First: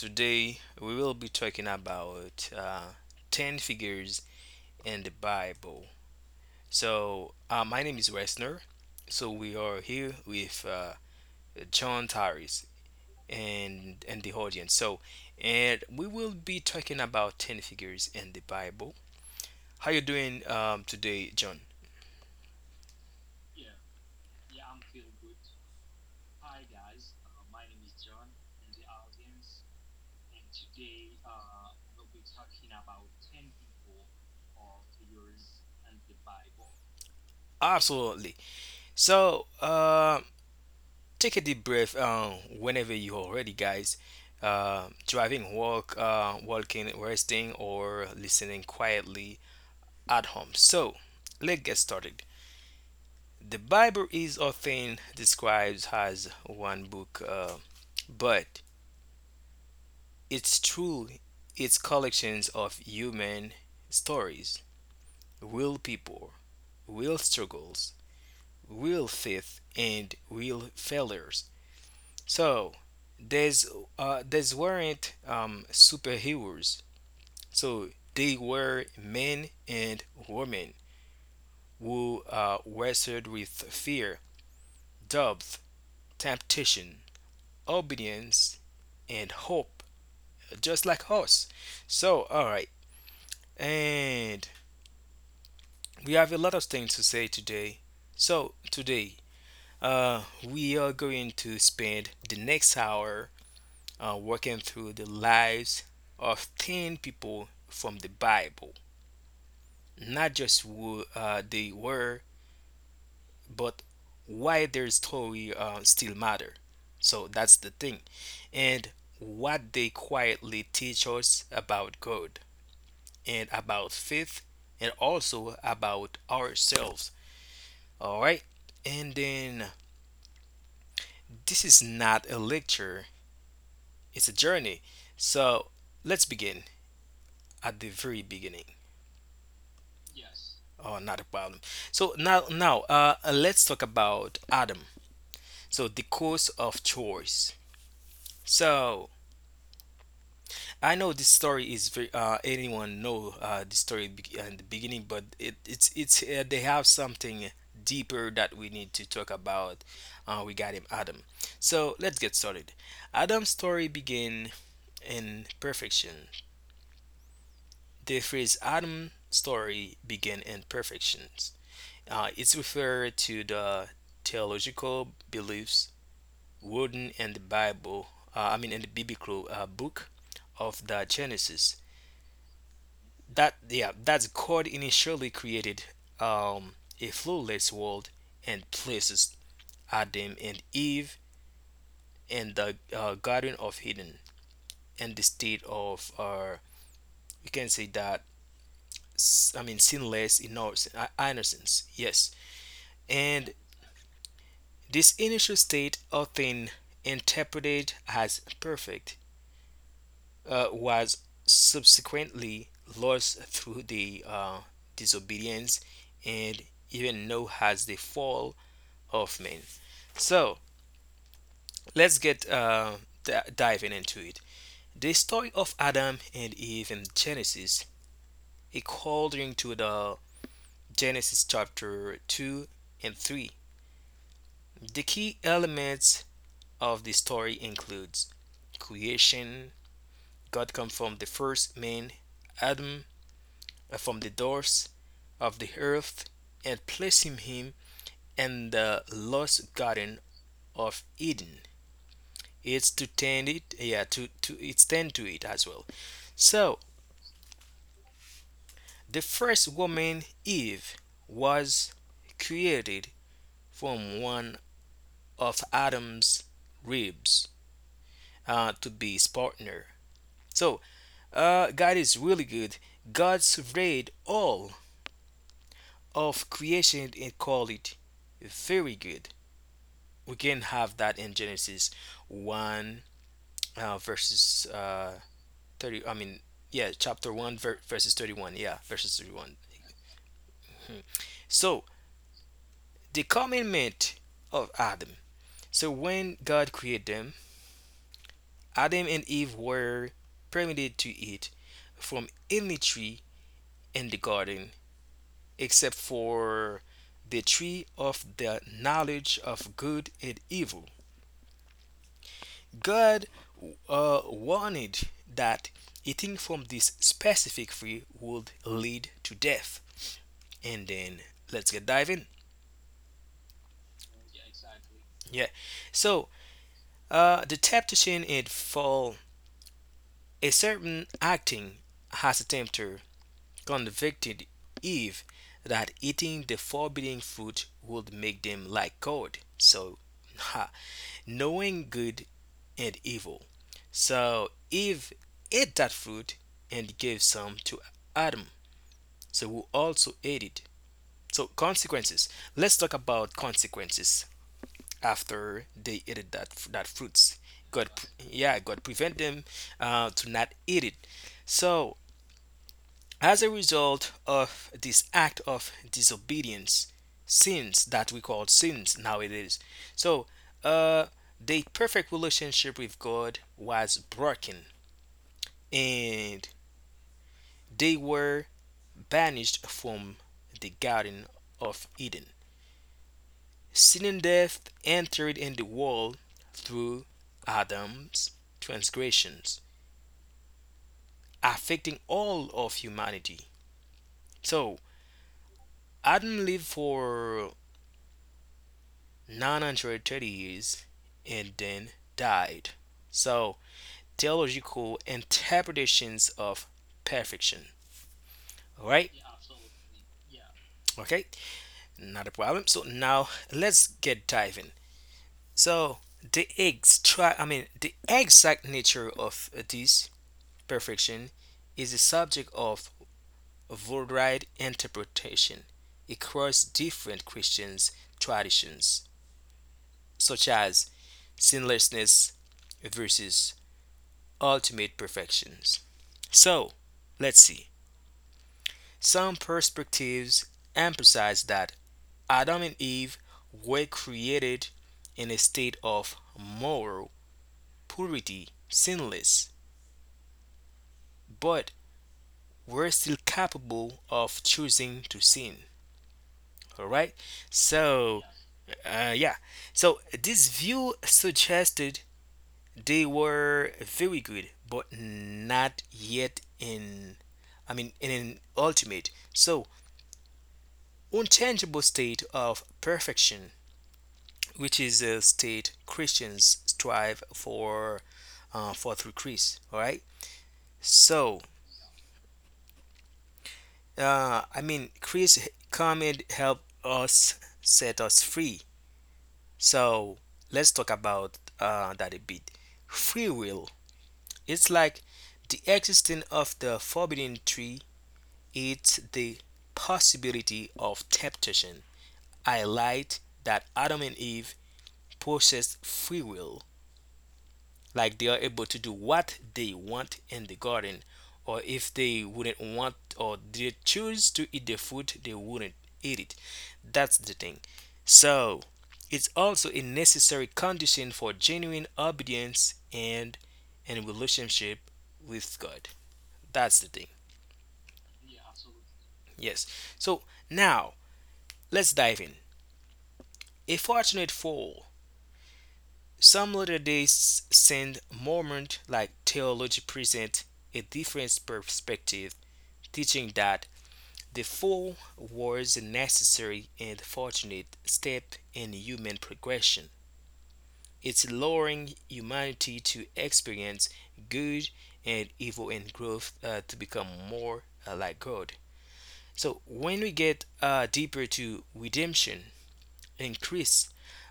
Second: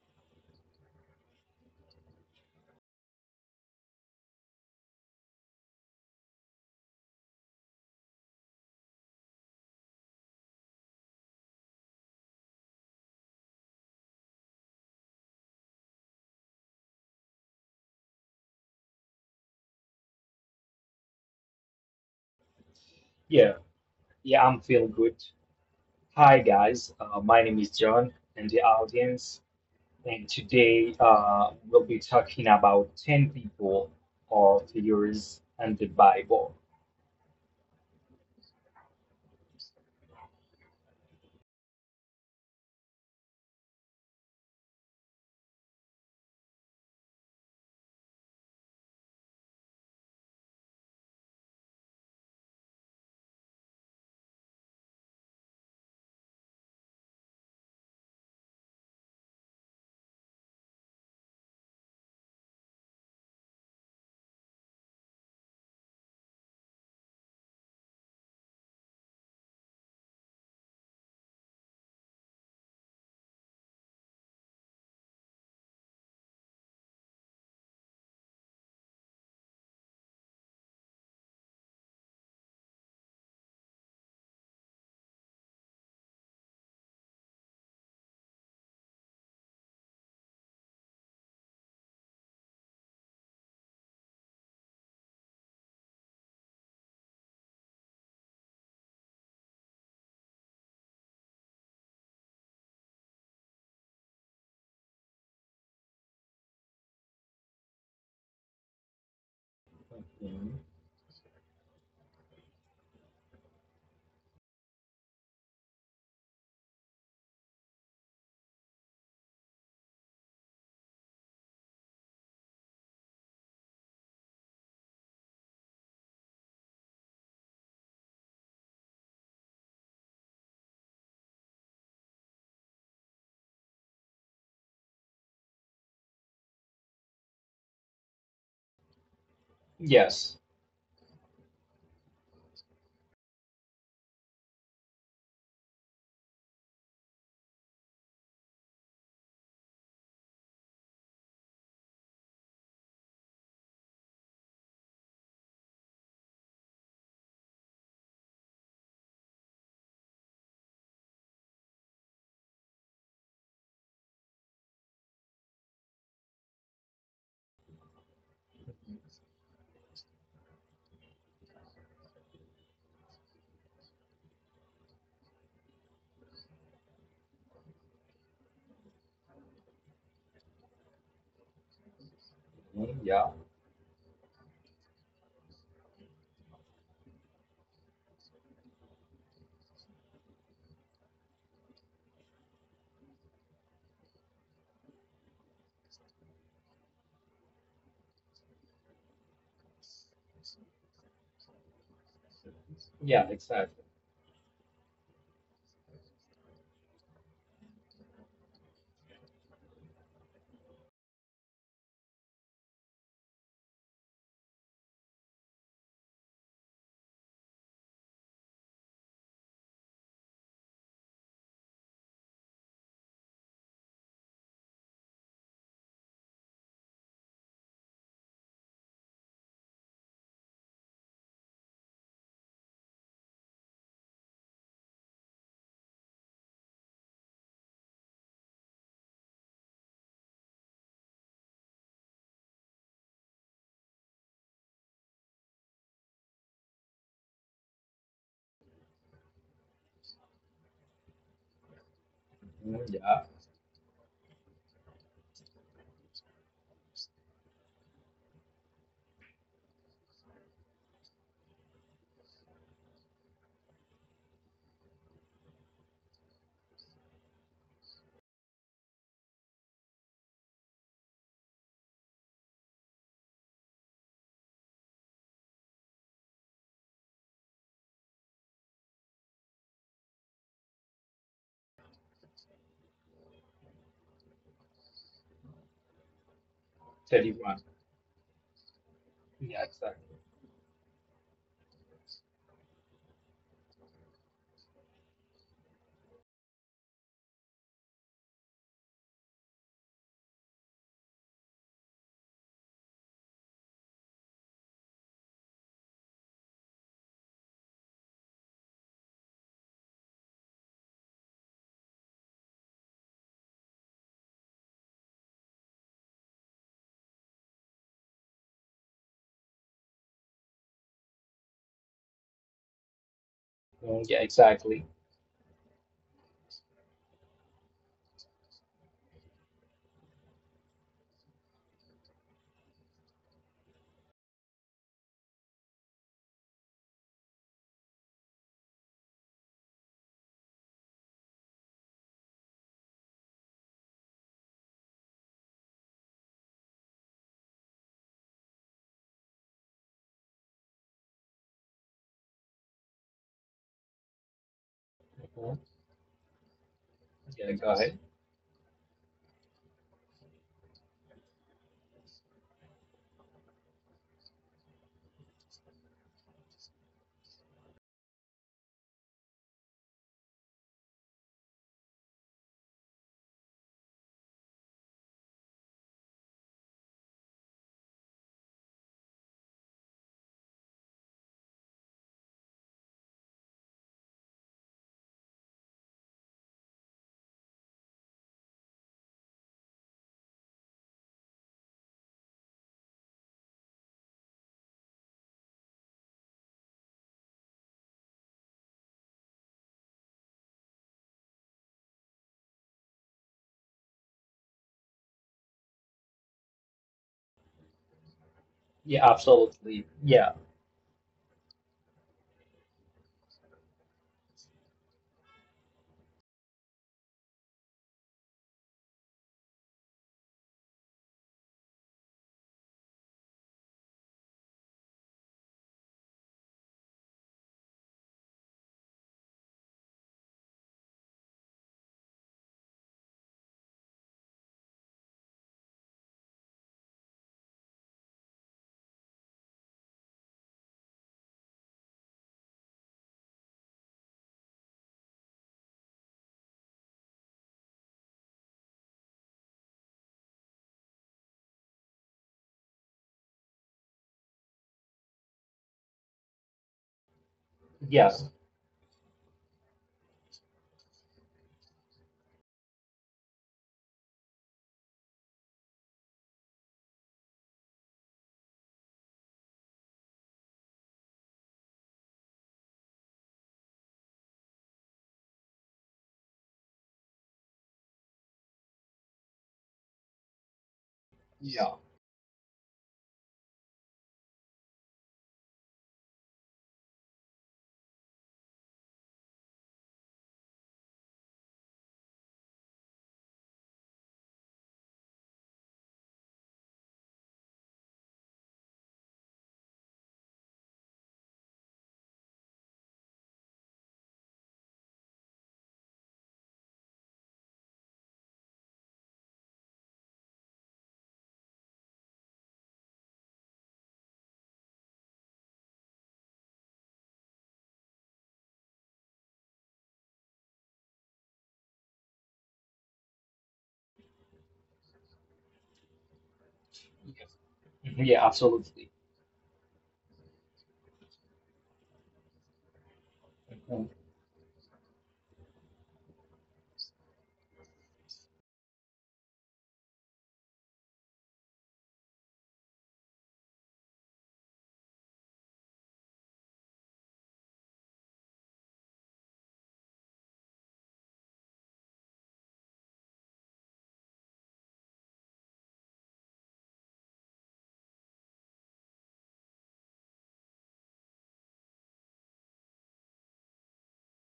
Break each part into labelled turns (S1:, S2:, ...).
S1: Today we will be talking about 10 figures in the Bible. So, my name is Westner. So, we are here with John Harris and the audience. So, and we will be talking about 10 figures in the Bible. How you doing today, John?
S2: Yeah, yeah, I'm feeling good. Hi guys, my name is John and the audience, and today we'll be talking about 10 people or figures in the Bible.
S1: Absolutely. So, take a deep breath whenever you are ready, guys. Walking, resting, or listening quietly at home. So, let's get started. The Bible is often described as one book, but it's true. It's collections of human stories, real people, real struggles, real faith, and real failures. So these these weren't superheroes. So they were men and women who wrestled with fear, doubt, temptation, obedience, and hope, just like us. So all right, and we have a lot of things to say today. So today, we are going to spend the next hour working through the lives of 10 people from the Bible, not
S2: Mhm.
S1: just who they were, but why their story still matter. So that's the thing. And what they quietly teach us about God and about faith and also about ourselves. All right. And then this is not a lecture, it's a journey. So let's begin at the very beginning.
S2: Yes.
S1: Oh, not a problem. So now, let's talk about Adam. So the course of choice. So I know this story is very, anyone know in the beginning, but it, it's they have something deeper that we need to talk about regarding Adam. So let's get started. Adam's story began in perfection. The phrase Adam story began in perfection. It's referred to the theological beliefs written in the Bible, I mean in the biblical book of the Genesis.
S2: Mhm, yeah,
S1: That yeah, that's God initially created um, a flawless world and places Adam and Eve in the Garden of Eden and the state of we can say that I mean sinless innocence. Yes,
S2: yeah,
S1: and
S2: exactly.
S1: this initial state, often interpreted as perfect, was subsequently lost through the disobedience and even known has the fall of man. So let's get diving into it. The story of Adam and Eve in Genesis, according to the Genesis chapter 2 and 3. The key elements of the story includes creation, God came from the first man, Adam, from the dust of the earth, and placing him in the lost garden of Eden.
S2: Mhm.
S1: It's to
S2: Yeah,
S1: tend it, yeah, to it's tend to it as well. So the first woman, Eve, was created from one of Adam's ribs to be his partner. So God is really good. God surveyed all of creation and call it very good. We can have that in Genesis 1 verses 30. I mean, yeah, chapter 1
S2: 31.
S1: verses 31. Yeah, verses 31.
S2: Yeah, exactly.
S1: So, the commandment of Adam. So, when God created them, Adam and Eve were permitted to eat from any tree in the garden except for the tree of the knowledge of good and evil. God warned that eating from this specific tree would lead to death. And then let's get diving.
S2: Mhm. Yeah, exactly.
S1: Yeah. So the temptation it fall a certain acting has the tempter convicted Eve that eating the forbidden fruit would make them like God. So ha, knowing good and evil. So Eve ate that fruit and gave some to Adam, so we also added. So consequences. Let's talk about consequences
S2: Mhm.
S1: after they ate that fruits.
S2: Yeah, go
S1: God,
S2: ahead.
S1: yeah, God prevent them to not eat it. So as a result of this act of disobedience, sins that we call sins nowadays. So uh, the perfect relationship with God was broken, and they were banished from the Garden of Eden. Sin and death entered in the world through Adam's transgressions, affecting all of humanity. So, Adam lived for 930 years and then died. So, theological interpretations of perfection. All
S2: Yeah,
S1: right?
S2: absolutely. Yeah,
S1: Okay, not a problem. So now let's get diving. So I mean, the exact nature of this perfection is the subject of varied interpretation across different Christian traditions, such as sinlessness versus ultimate perfections. So, let's see. Some perspectives emphasize that Adam and Eve were created in a state of moral purity, sinless, but were still capable of choosing to sin. All right.
S2: yeah,
S1: So, yeah. So this view suggested they were very good, but not yet in. I mean, in an ultimate, so unchangeable state of perfection, which is a state Christians strive for through Christ. All right. So,
S2: yeah.
S1: I mean, Christ's comment helped us set us free. So let's talk about that a bit. Free will. It's like the existence of the forbidden tree. It's the possibility of temptation. I lied that Adam and Eve possessed free will, like they are able to do what they want in the garden, or if they wouldn't want, or they choose to eat the food they wouldn't eat it. That's the thing. So it's also a necessary condition for genuine obedience and relationship with god. That's the thing.
S2: Mhm, yeah, absolutely.
S1: Yes, so now let's dive in. A
S2: Mhm.
S1: fortunate fall. Some latter day saint mormon like theology present a different perspective, teaching that the fall was a necessary and fortunate step in human progression. It's allowing humanity to experience good and evil and growth to become more like God. So when we get deeper to redemption in Christ,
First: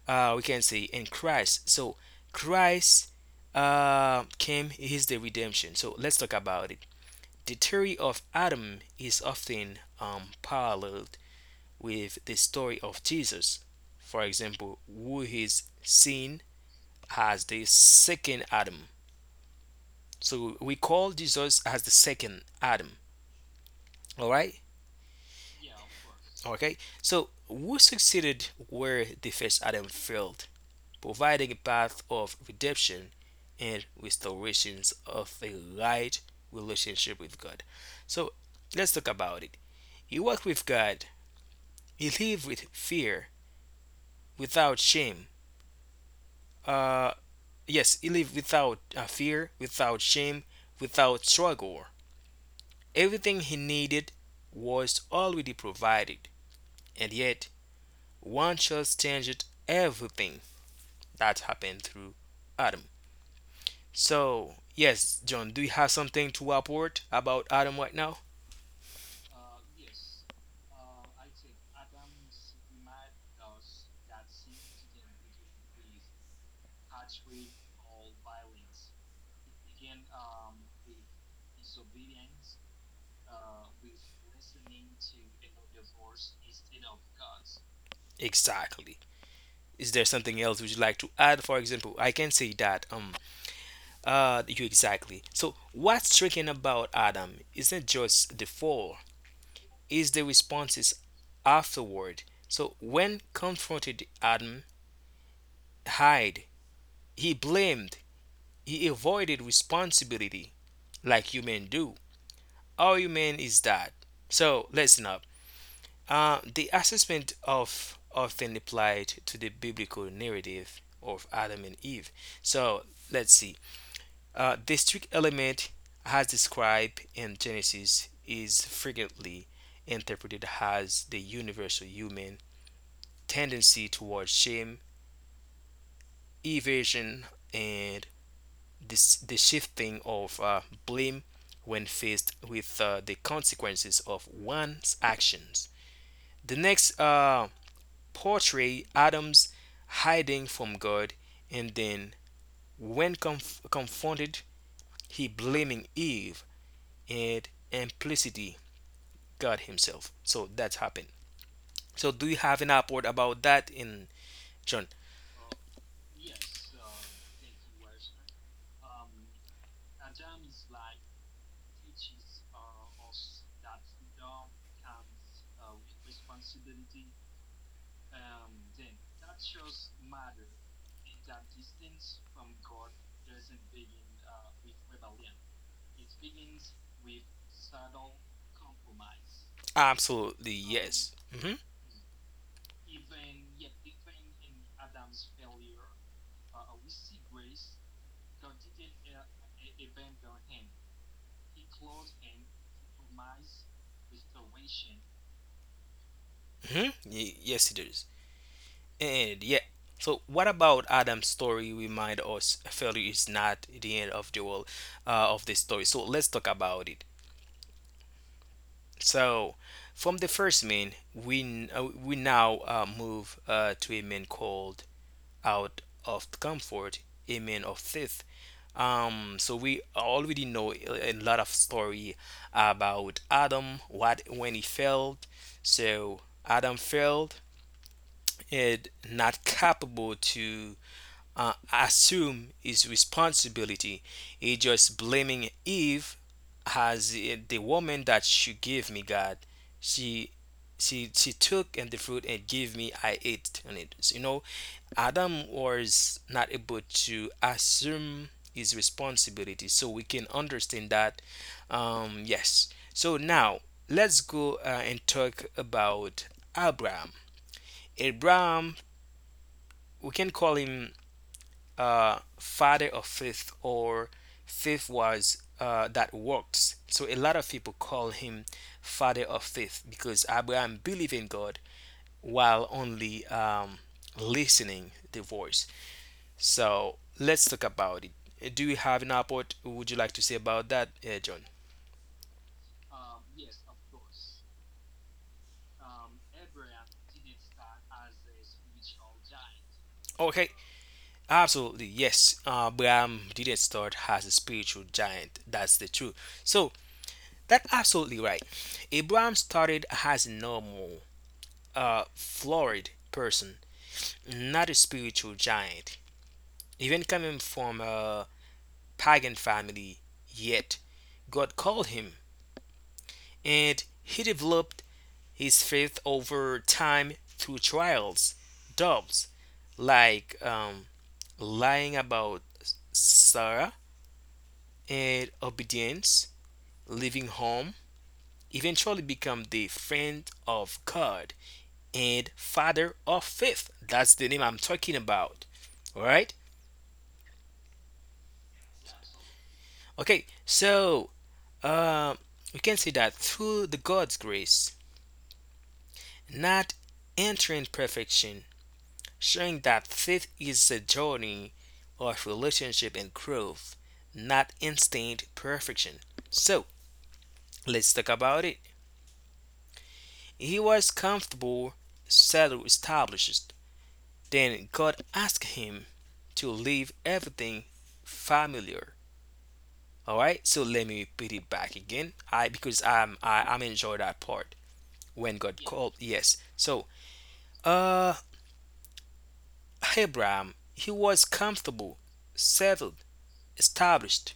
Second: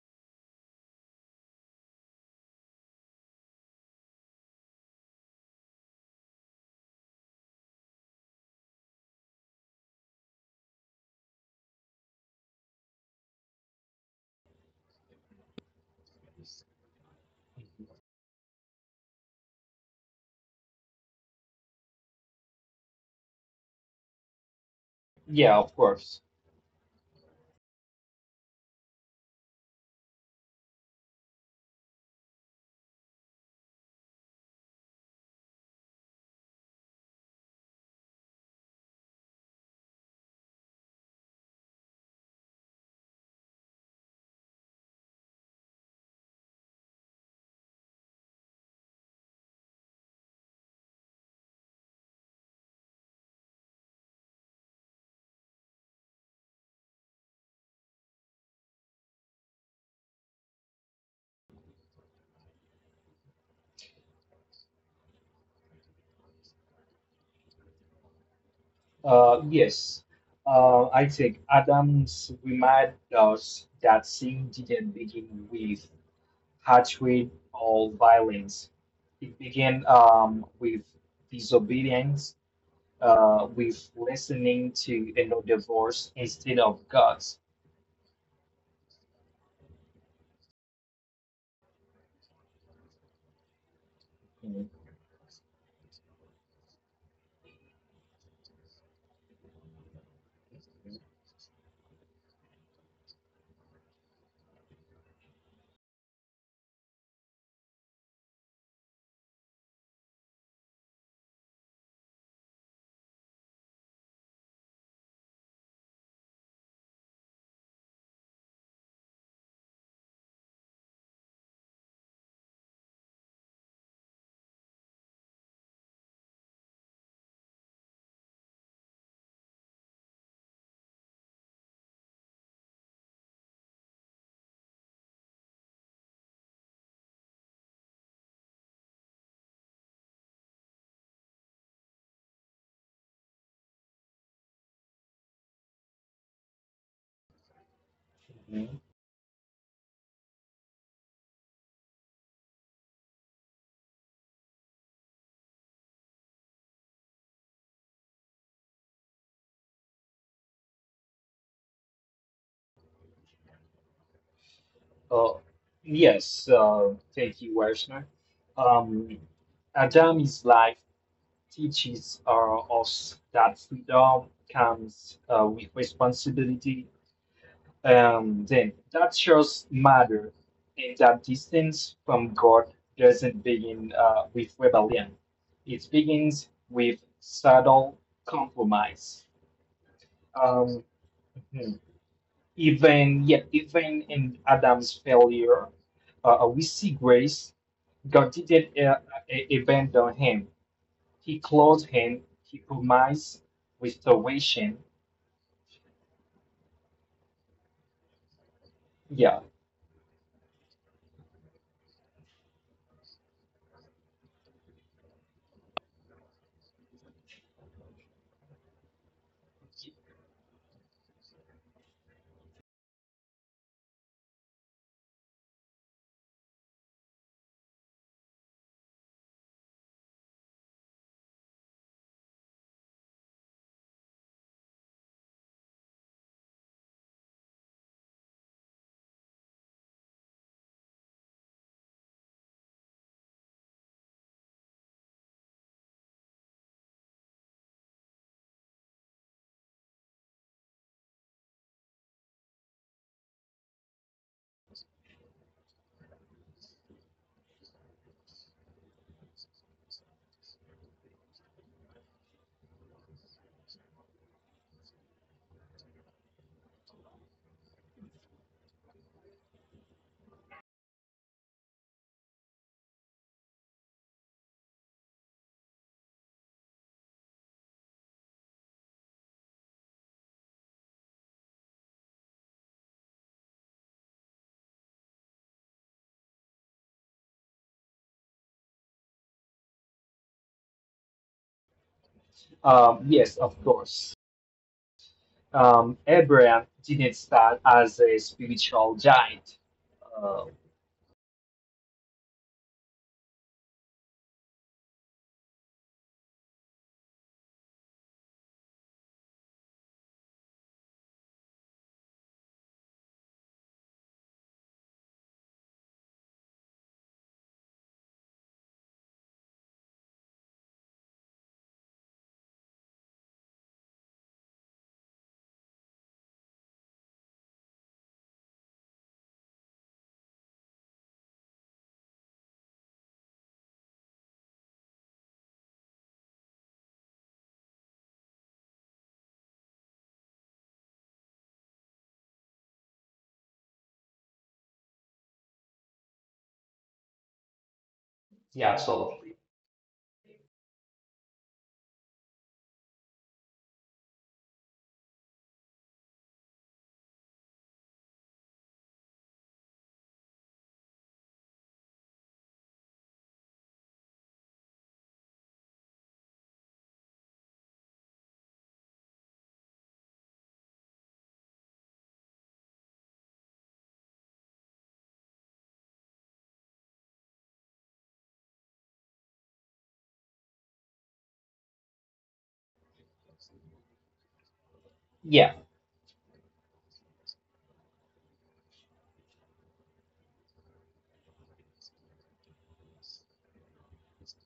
S1: we can say in Christ. So Christ came is the redemption. So let's talk about it. The theory of Adam is often paralleled with the story of Jesus, for example, who is seen as the second Adam. So we call Jesus as the second Adam. All right?
S2: Yeah, of course.
S1: Okay? So who succeeded where the first Adam failed, providing a path of redemption and restorations of a right relationship with God. So let's talk about it. He walked with God. He lived with fear, without shame, uh, yes, he lived without fear, without shame, without struggle. Everything he needed was already provided, and yet one chose changed everything that happened through Adam. So, yes, John, do you have something to report about Adam right now?
S2: Yes. I think Adams reminds us that sin didn't begin with hatred or violence. It began with disobedience, with listening to another voice instead of God's.
S1: Exactly. Is there something else would you like to add? For example, I can say that you
S2: Mhm.
S1: exactly. So what's striking about Adam isn't just the fall, is the responses afterward. So when confronted, Adam hid. He blamed. He avoided responsibility like human do. All human is that. So listen up. The assessment of often applied to the biblical narrative of Adam and Eve. So let's see. The strict element as described in Genesis is frequently interpreted as the universal human tendency towards shame, evasion, and this, the shifting of blame when faced with the consequences of one's actions. The next
S2: Mhm.
S1: portray Adam's hiding from God and then when confronted he blaming Eve and implicitly God himself. So that's happened. So do you have an upward about that in John?
S2: Uh, yes. Thank you, Wersner. Um, Adam's life teaches us that freedom comes with responsibility. Then that shows matter, and that distance from God doesn't begin with rebellion. It begins with subtle compromise.
S1: Absolutely
S2: Um,
S1: yes. Hmm.
S2: mhm. Even yet, even in Adam's failure, we see grace. God didn't abandon him. He closed him, he provides restoration.
S1: Hmm, yes it is. And
S2: Yeah.
S1: yeah, so what about Adam's story remind us failure is not the end of the world of the story. So let's talk about it. So from the first man, we now move to a man called out of comfort, a man of faith. So we already know a lot of story about Adam, what when he failed. So Adam failed and not capable to assume his responsibility. He just blaming Eve as the woman that you gave me, God. She she took and the fruit and gave me. I ate on it. So, you know, Adam was not able to assume his responsibility. So we can understand that. Yes. So now let's go and talk about Abraham. Abraham, we can call him father of faith or faith was that works. So a lot of people call him father of faith because Abraham believed in God while only listening the voice. So let's talk about it. Do you have an report? Would you like to say about that, John?
S2: Yes, of course. Abraham didn't start as a spiritual giant. Uh,
S1: Okay, absolutely yes. Abraham didn't start as a spiritual giant. That's the truth. So that's absolutely right. Abraham started as a normal a florid person, not a spiritual giant, even coming from a pagan family. Yet, God called him, and he developed his faith over time through trials, doubts, like lying about Sarah and obedience, leaving home, eventually become the friend of God and father of faith. That's the name I'm talking about. All right?
S2: yeah, absolutely.
S1: Okay, so uh, we can see that through the God's grace, not entering perfection, showing that faith is a journey of relationship and growth, not instant perfection. So let's talk about it. He was comfortable, settled, established. Then God asked him to leave everything familiar. All right, so let me repeat it back again. I because I'm I, I'm enjoy that part. When
S2: Yeah.
S1: God called. Yes. So, uh, Abraham, he was comfortable, settled, established,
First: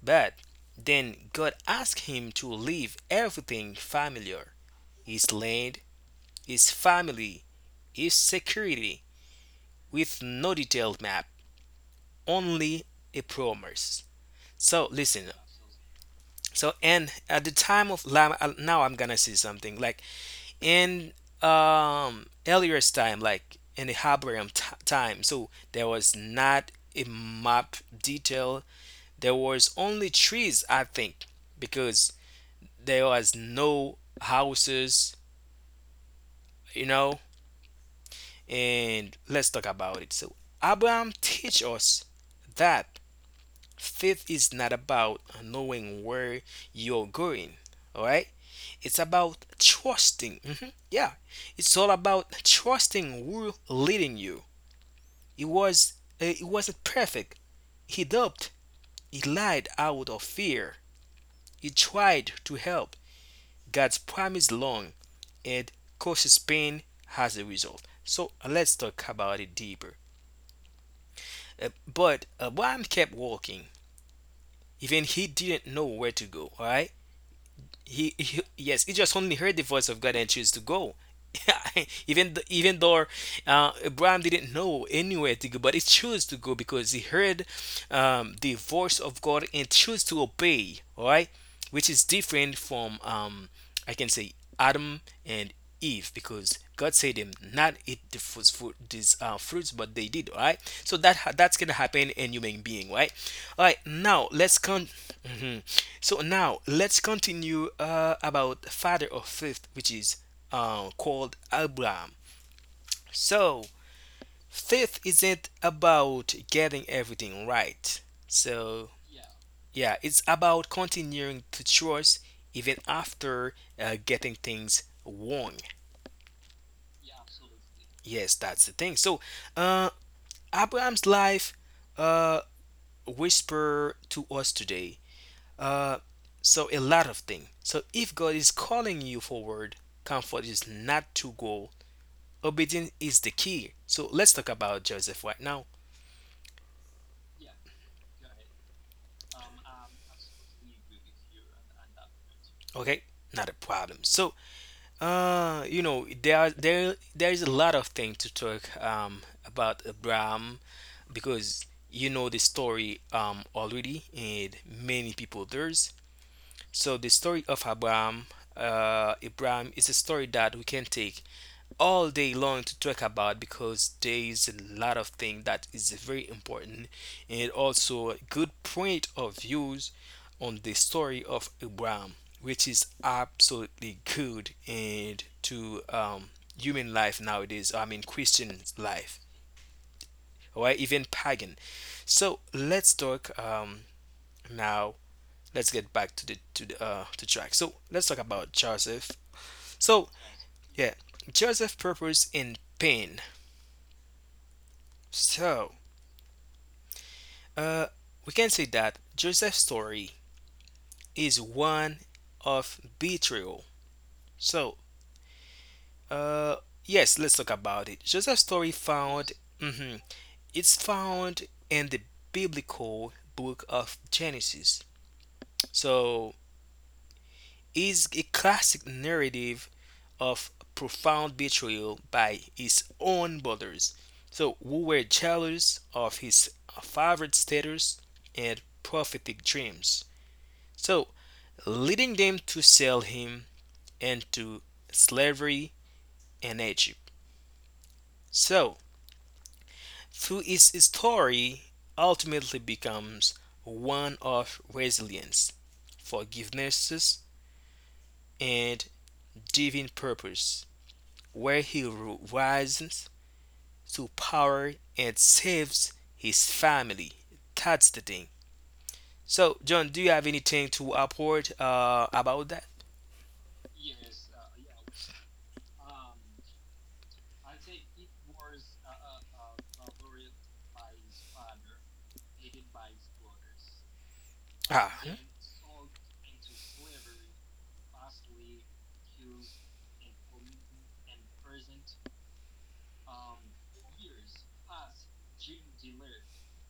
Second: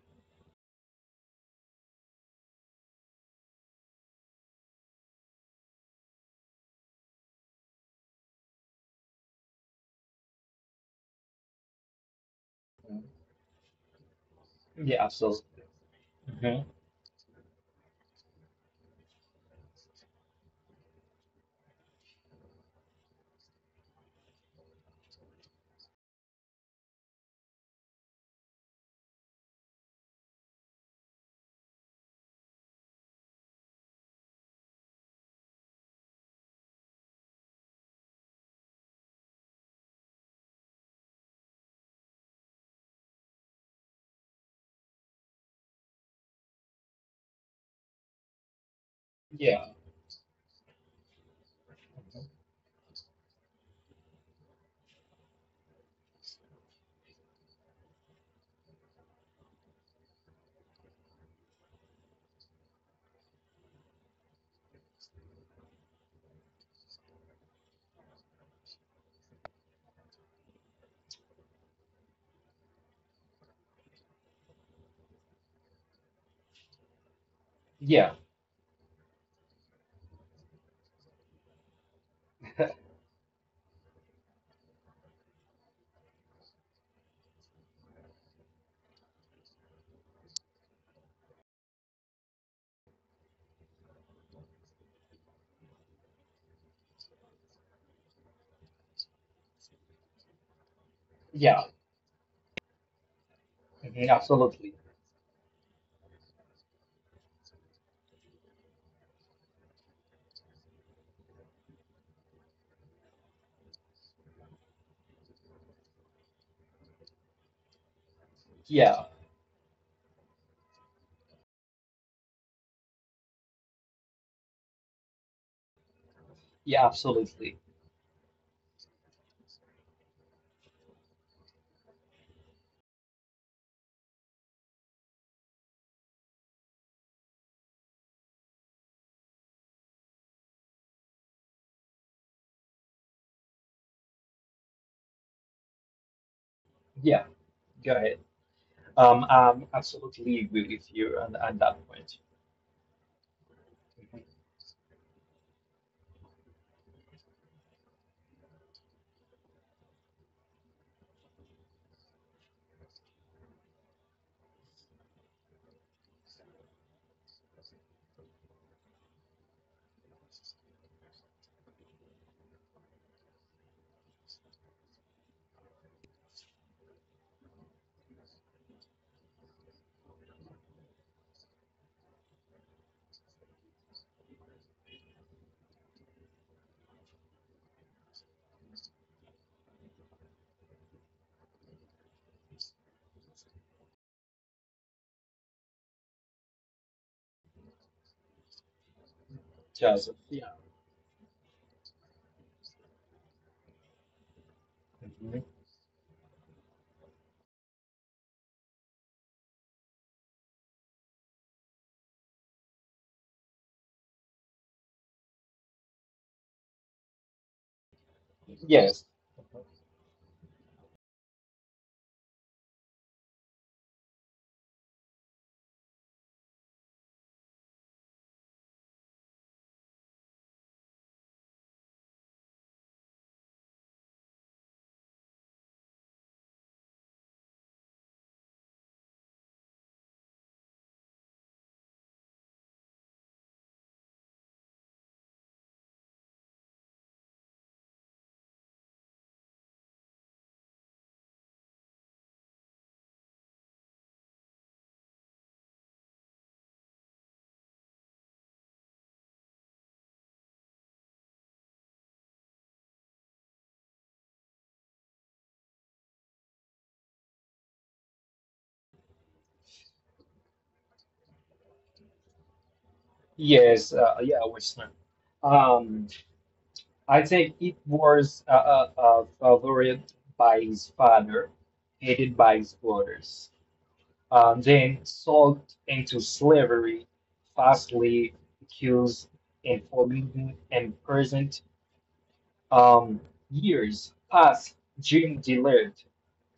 S1: but then God asked him to leave everything familiar, his land, his family, his security, with no detailed map, only
S2: Mhm.
S1: a promise. So,
S2: Yeah,
S1: listen.
S2: absolutely. Mhm.
S1: So, and at the time of now, I'm gonna say something like in earliest time, like in the Habarium time, so there was not a map detail, there was only trees, I think, because there was no houses, you know. And let's talk about it. So abraham teach us that faith is not about knowing where you're going, all right, it's about
S2: Yeah,
S1: trusting. Mhm, yeah, it's all about trusting who leading you. He was he wasn't perfect. He doped. He lied out of fear. He tried to help. God's promise long and causes pain as a result. So let's talk about it deeper. But Abraham kept walking, even he didn't know where to go. All right. he,
S2: yeah,
S1: he yes, he just only heard the voice of god and chose to go. Even though abraham didn't know anywhere to go, but he chose to go because he heard the voice of god and chose to obey, all right. Which is different from I can say adam and eve, because god said them not eat the fruits, fruits, but they did, all right. So that's
S2: yeah.
S1: gonna happen in human being, right? All right,
S2: Mhm.
S1: now let's
S2: Absolutely.
S1: come. Mm-hmm. So now let's continue about father of faith, which is called Abraham. So faith isn't about getting everything right. So
S2: Yeah,
S1: yeah, it's about continuing to trust even after getting things wrong.
S2: yeah, absolutely.
S1: Yes, that's the thing. So uh, Abraham's life uh, whisper to us today. Uh, so a lot of things. So if God is calling you forward, comfort is not to go. Obedience is the key. So let's talk about Joseph right now.
S2: Yeah, go ahead. I absolutely agree with you on that point.
S1: Okay, not a problem. So
S2: Mhm.
S1: you know there are, there is a lot of things to talk about Abraham, because you know the story already, and many people does. So the story of Abraham. Abraham is a story that we can take all day long to talk about, because there is a lot of things that is very important, and also a good point of views on the story of Abraham, which is absolutely good and to human life nowadays. I mean Christian life, or even pagan. So let's talk now. Let's get back to the to the to track. So let's talk about Joseph. So
S2: Joseph. Yeah.
S1: yeah, Joseph purpose in pain.
S2: Mhm.
S1: So Uh, we can say that Joseph's story is one of betrayal. So, uh, yes, let's talk about it. Joseph's story
S2: Yes.
S1: found, mhm, it's found in the biblical book of Genesis. So, is a classic narrative of profound betrayal by his own brothers. So, who were jealous of his favored status and prophetic dreams. So, leading them to sell him into slavery in Egypt. So, through his story, ultimately becomes one of resilience, forgiveness, and divine purpose, where he rises to power and saves his family. That's the thing. So, John, do you have anything to report about that?
S2: Yes, yeah, Watchmen. Um, I think it was a favorite by his father, hated by his brothers.
S1: Ah,
S2: Then sold into slavery, falsely accused and forbidden and present. Um, Years pass, dream delayed,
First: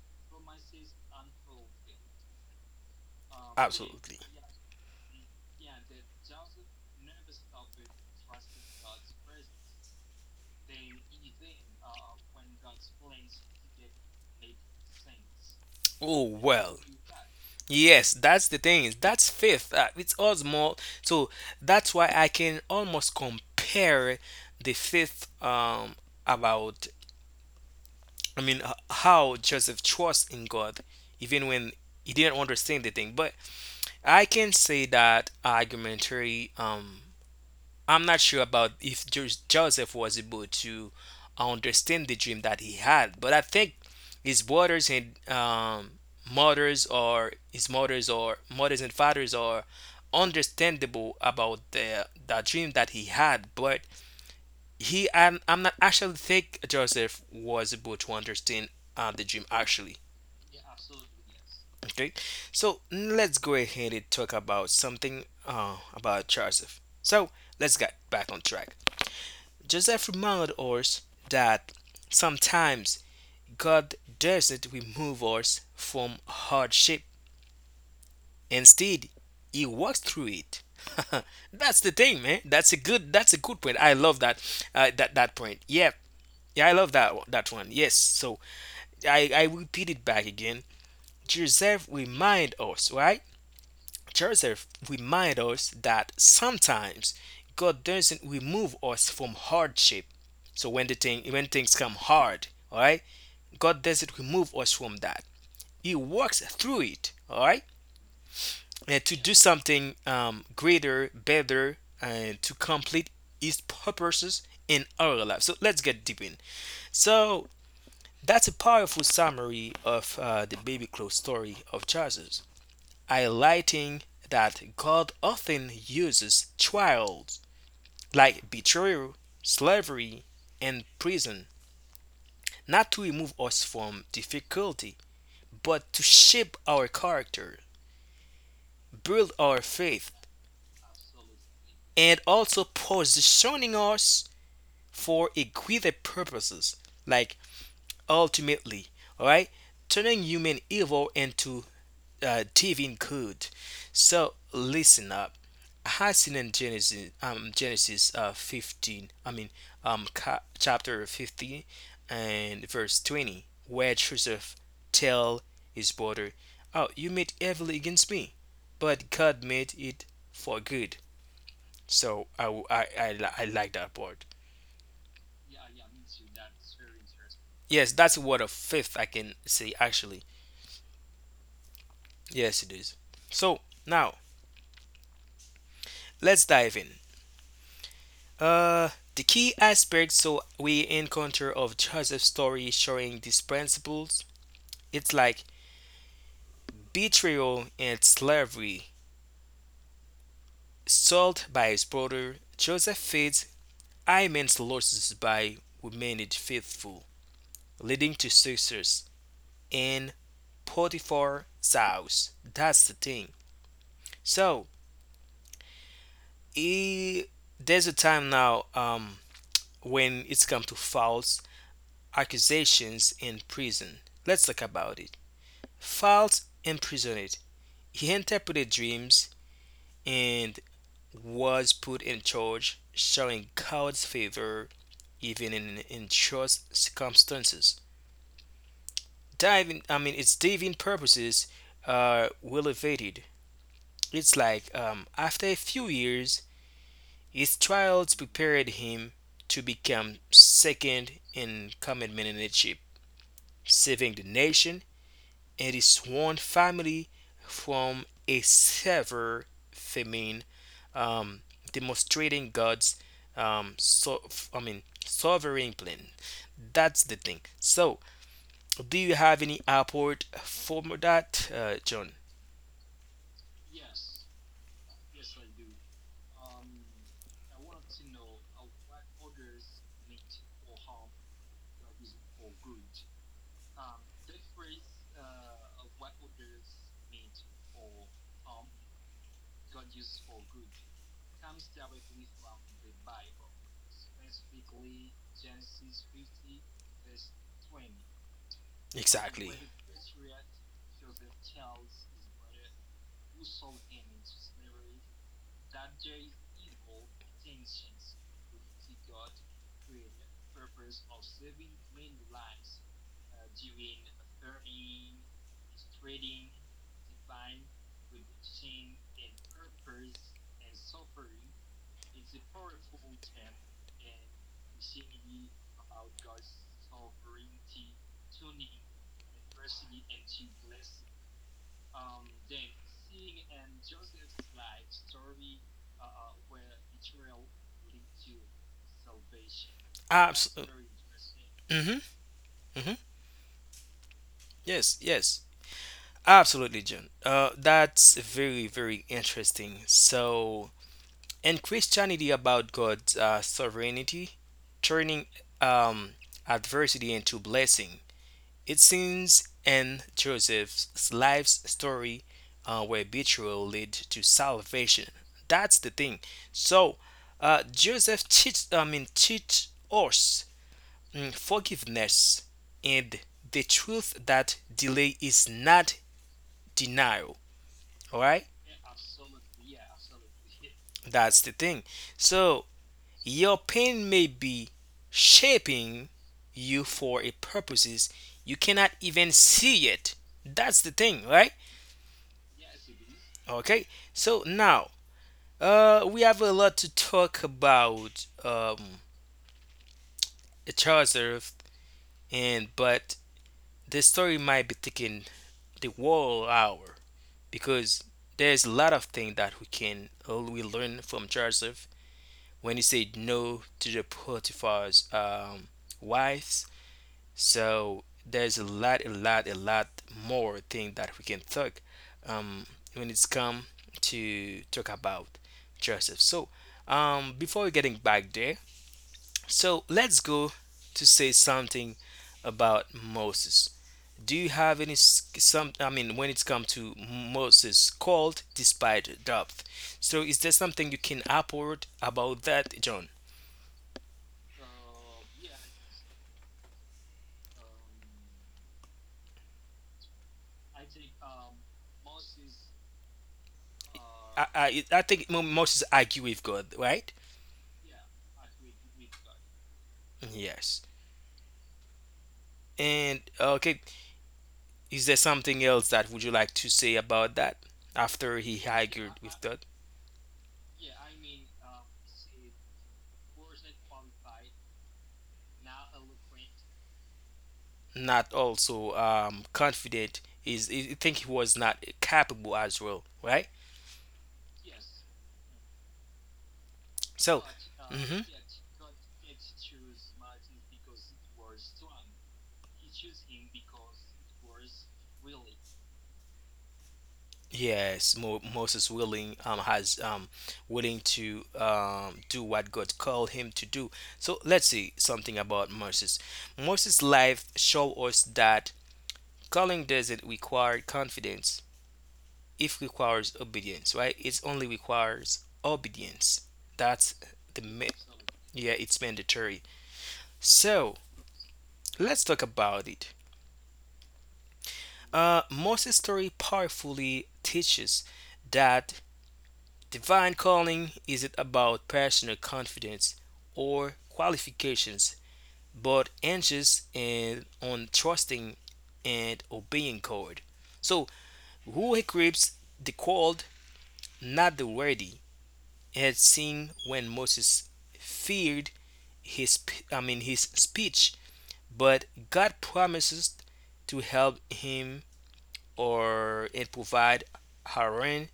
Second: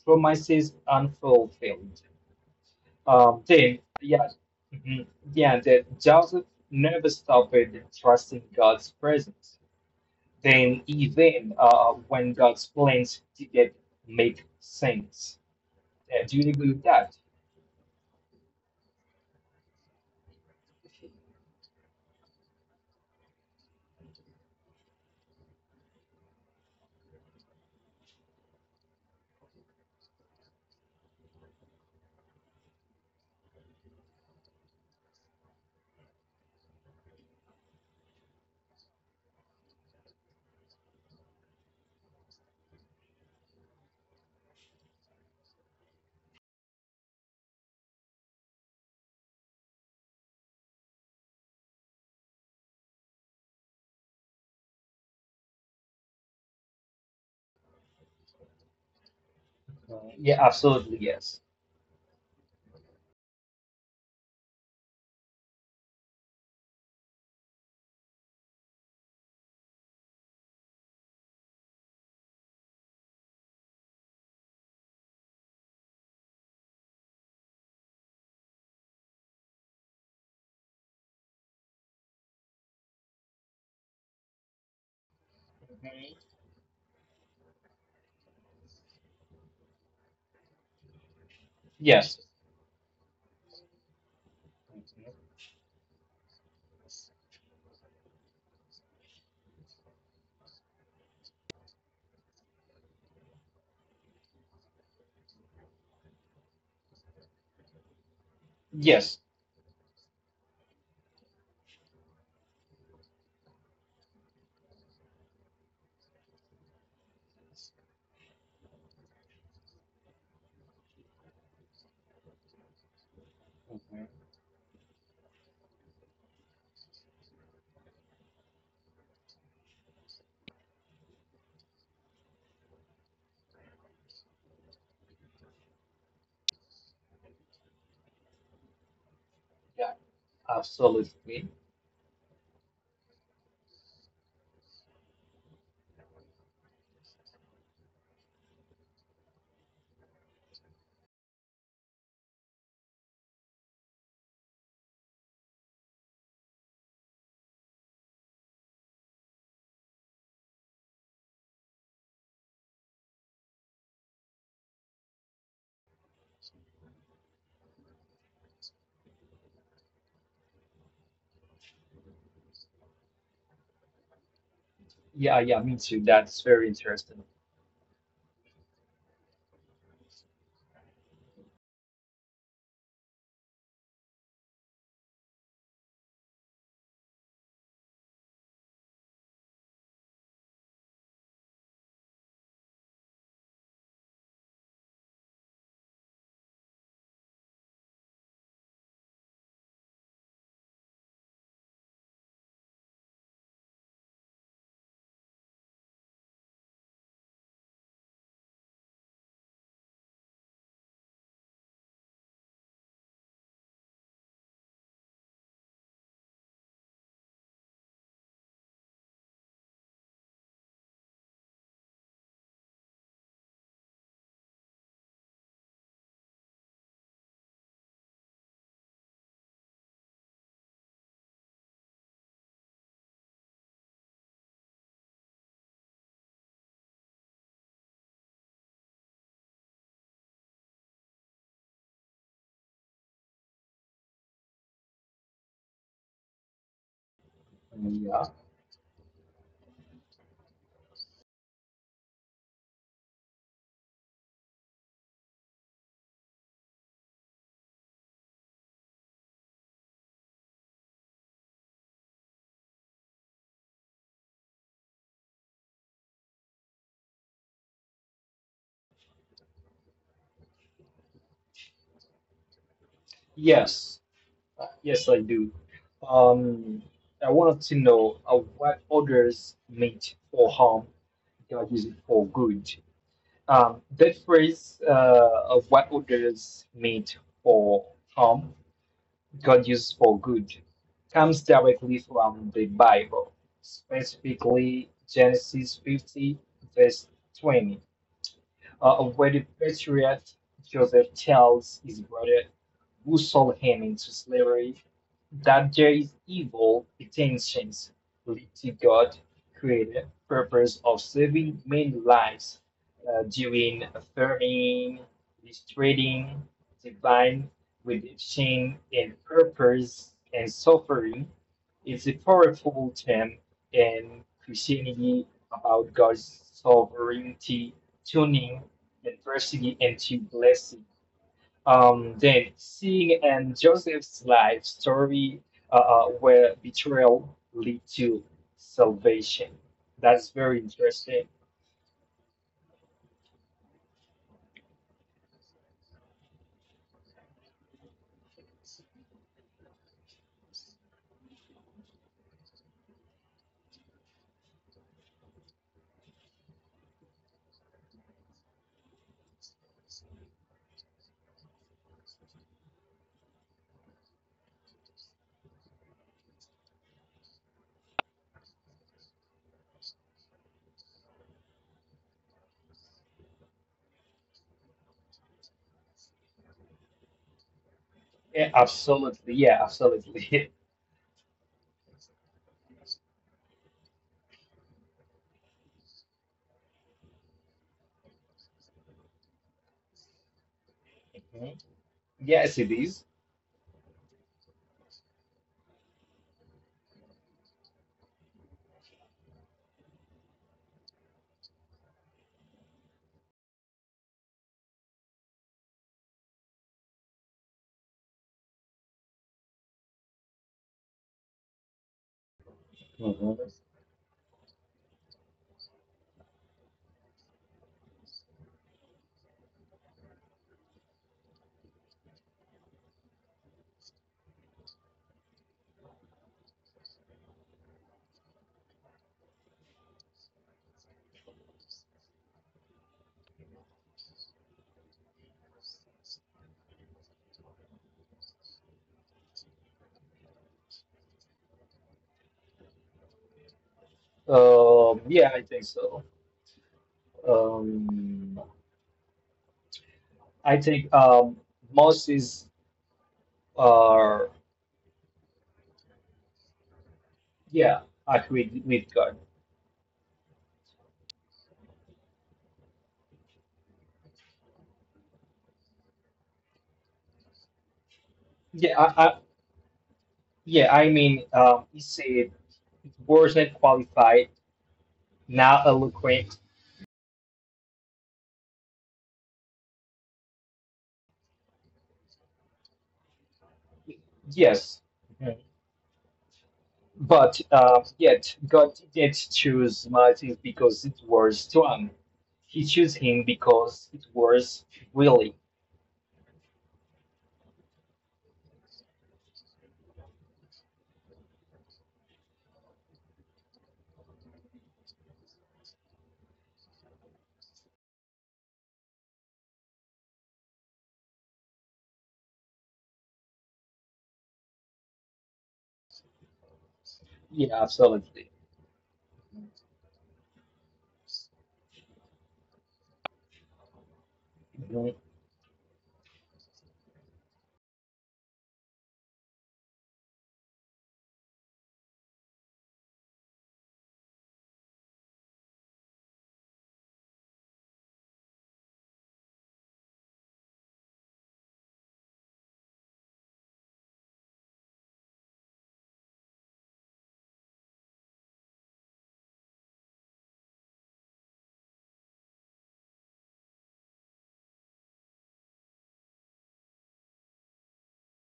S2: promises unfulfilled.
S1: absolutely.
S2: Yeah. Mhm. Yeah, that Joseph never stopped trusting God's presence. Then, even when God's plans didn't make sense.
S1: Oh
S2: Do you agree
S1: well.
S2: with that?
S1: Yes, that's the thing. That's fifth. It's all small. So that's why I can almost compare the fifth about, I mean, how Joseph trusts in God even when he didn't understand the thing. But I can say that argumentary, I'm not sure about if Joseph was able to understand the dream that he had, but I think his brothers, and mothers, or his mothers, or mothers and fathers, are understandable about the dream that he had. But he, I'm not actually think Joseph was able to understand the dream actually.
S2: Mhm. Yeah, absolutely, yes.
S1: Okay, so let's go ahead and talk about something about Joseph. So let's get back on track. Joseph reminded us that sometimes God doesn't remove us from hardship. Instead, he works through it. That's the thing, man. That's a good, that's a good point. I love that, that point. Yeah.
S2: Mhm.
S1: Yeah, I love that one. Yes. So I repeat it back again. Joseph
S2: Yes.
S1: remind us, right? Joseph
S2: Mhm.
S1: reminds us that sometimes God doesn't remove us from hardship. So when things come hard, all right, God doesn't remove us from that. He works through it, all right, and
S2: Yes.
S1: to do something greater, better, and to complete His purposes in our life. So let's get deep in. So that's a powerful summary of the baby clothes story of Joseph,
S2: Mhm.
S1: highlighting that God often uses trials like betrayal, slavery, and prison, not to remove us from difficulty, but to shape our character, build our
S2: Yeah,
S1: faith,
S2: absolutely.
S1: and also positioning us for a greater purposes, like ultimately, all right, turning human evil into divine code. So listen up. I had seen in Genesis, Genesis 15, I mean, chapter 15 and verse 20, where Joseph tell his brother, oh, you made evil against me, but God made it for good. So I, w- I li- I like that part.
S2: Yeah, yeah, me too. That's very interesting.
S1: Yes, that's a word of faith, I can say actually. Yes, it is. So now let's dive in. Uh, the key aspects so we encounter of Joseph's story showing these principles, it's like betrayal and slavery. Sold by his brother, Joseph feeds immense losses by remaining faithful, leading to success in Potiphar's house. That's the thing. So he, there's a time now when it's come to false accusations in prison. Let's talk about it. Felt imprisoned. He interpreted dreams and was put in charge, showing God's favor even in trust circumstances. Diving, I mean, its diving purposes are elevated. It's like after a few years, his trials
S2: Yeah.
S1: prepared him to become second in command in leadership, saving the nation and his sworn family from a severe famine, um, demonstrating God's um, so I mean sovereign plan. That's the thing. So, do you have any output for that, John?
S2: Yes. Yes, I do. Um, I wanted to know what others meant for harm, God use it for good. That phrase of what others meant for harm, God used for good, comes directly from the Bible, specifically Genesis 50, verse 20. A very
S1: Exactly.
S2: patriot, Joseph tells his brother, who sold him into slavery, that there is evil intentions lead to God created purpose of saving many lives during famine, trading, divine redemption, and purpose and suffering is a powerful term in Christianity about God's sovereignty tuning adversity into blessing. Then seeing and Joseph's life story where betrayal lead to salvation. That's very
S1: Absolutely.
S2: interesting.
S1: Mm-hmm. Mm-hmm. Yes. Yes. Absolutely, John. That's very, very interesting. So, in Christianity, about God's sovereignty, turning um, adversity into blessing. It seems in Joseph's life's story where betrayal led to salvation. That's the thing. So Joseph teach, I mean, teach us, mm, forgiveness and the truth that delay is not denial. All
S2: Yeah,
S1: right,
S2: absolutely. Yeah, absolutely.
S1: that's the thing. So your pain may be shaping you for a purposes you cannot even see it. That's the thing,
S2: Mhm.
S1: right?
S2: Yes, it is.
S1: Okay, so now we have a lot to talk about Charles Earth, and but the story might be taking the whole hour, because there's a lot of things that we can we learn from Joseph, when he said
S2: hmm.
S1: no to the Potiphar's wives. So there's a lot, a lot, a lot more thing that we can talk um, when it's come to talk about Joseph. So before we getting back there, so let's go to say something about Moses. Do you have any some? I mean, when it's come to Moses called despite depth, so is there something you can upward about that, John?
S2: Yeah, I think so. Um, I think Moses are
S1: I think Moses argue with God, right?
S2: yeah, agree with God.
S1: Yes. And okay, is there something else that would you like to say about that after he
S2: Yeah, I
S1: argued with that?
S2: yeah, I mean, he said. Wasn't qualified, now eloquent.
S1: Not also confident, is he think he was not capable as well, right?
S2: Yes, mm-hmm. but
S1: So,
S2: uh,
S1: hmm,
S2: yet God didn't choose Martin because it was strong. He chose him because it was willing.
S1: yes, Moses willing, has, willing to, do what God called him to do. So let's see something about Moses. Moses' life show us that calling doesn't require confidence. It requires obedience, right? It only requires obedience. That's
S2: Yeah,
S1: the ma-
S2: absolutely.
S1: yeah, it's mandatory. So let's talk about it.
S2: Mhm,
S1: Moses' story powerfully teaches that divine calling isn't about personal confidence or qualifications, but anxious and on trusting and obeying God. So, who equips the called, not the worthy, had seen when Moses feared his I mean his speech, but God promises to help him, or and provide Aaron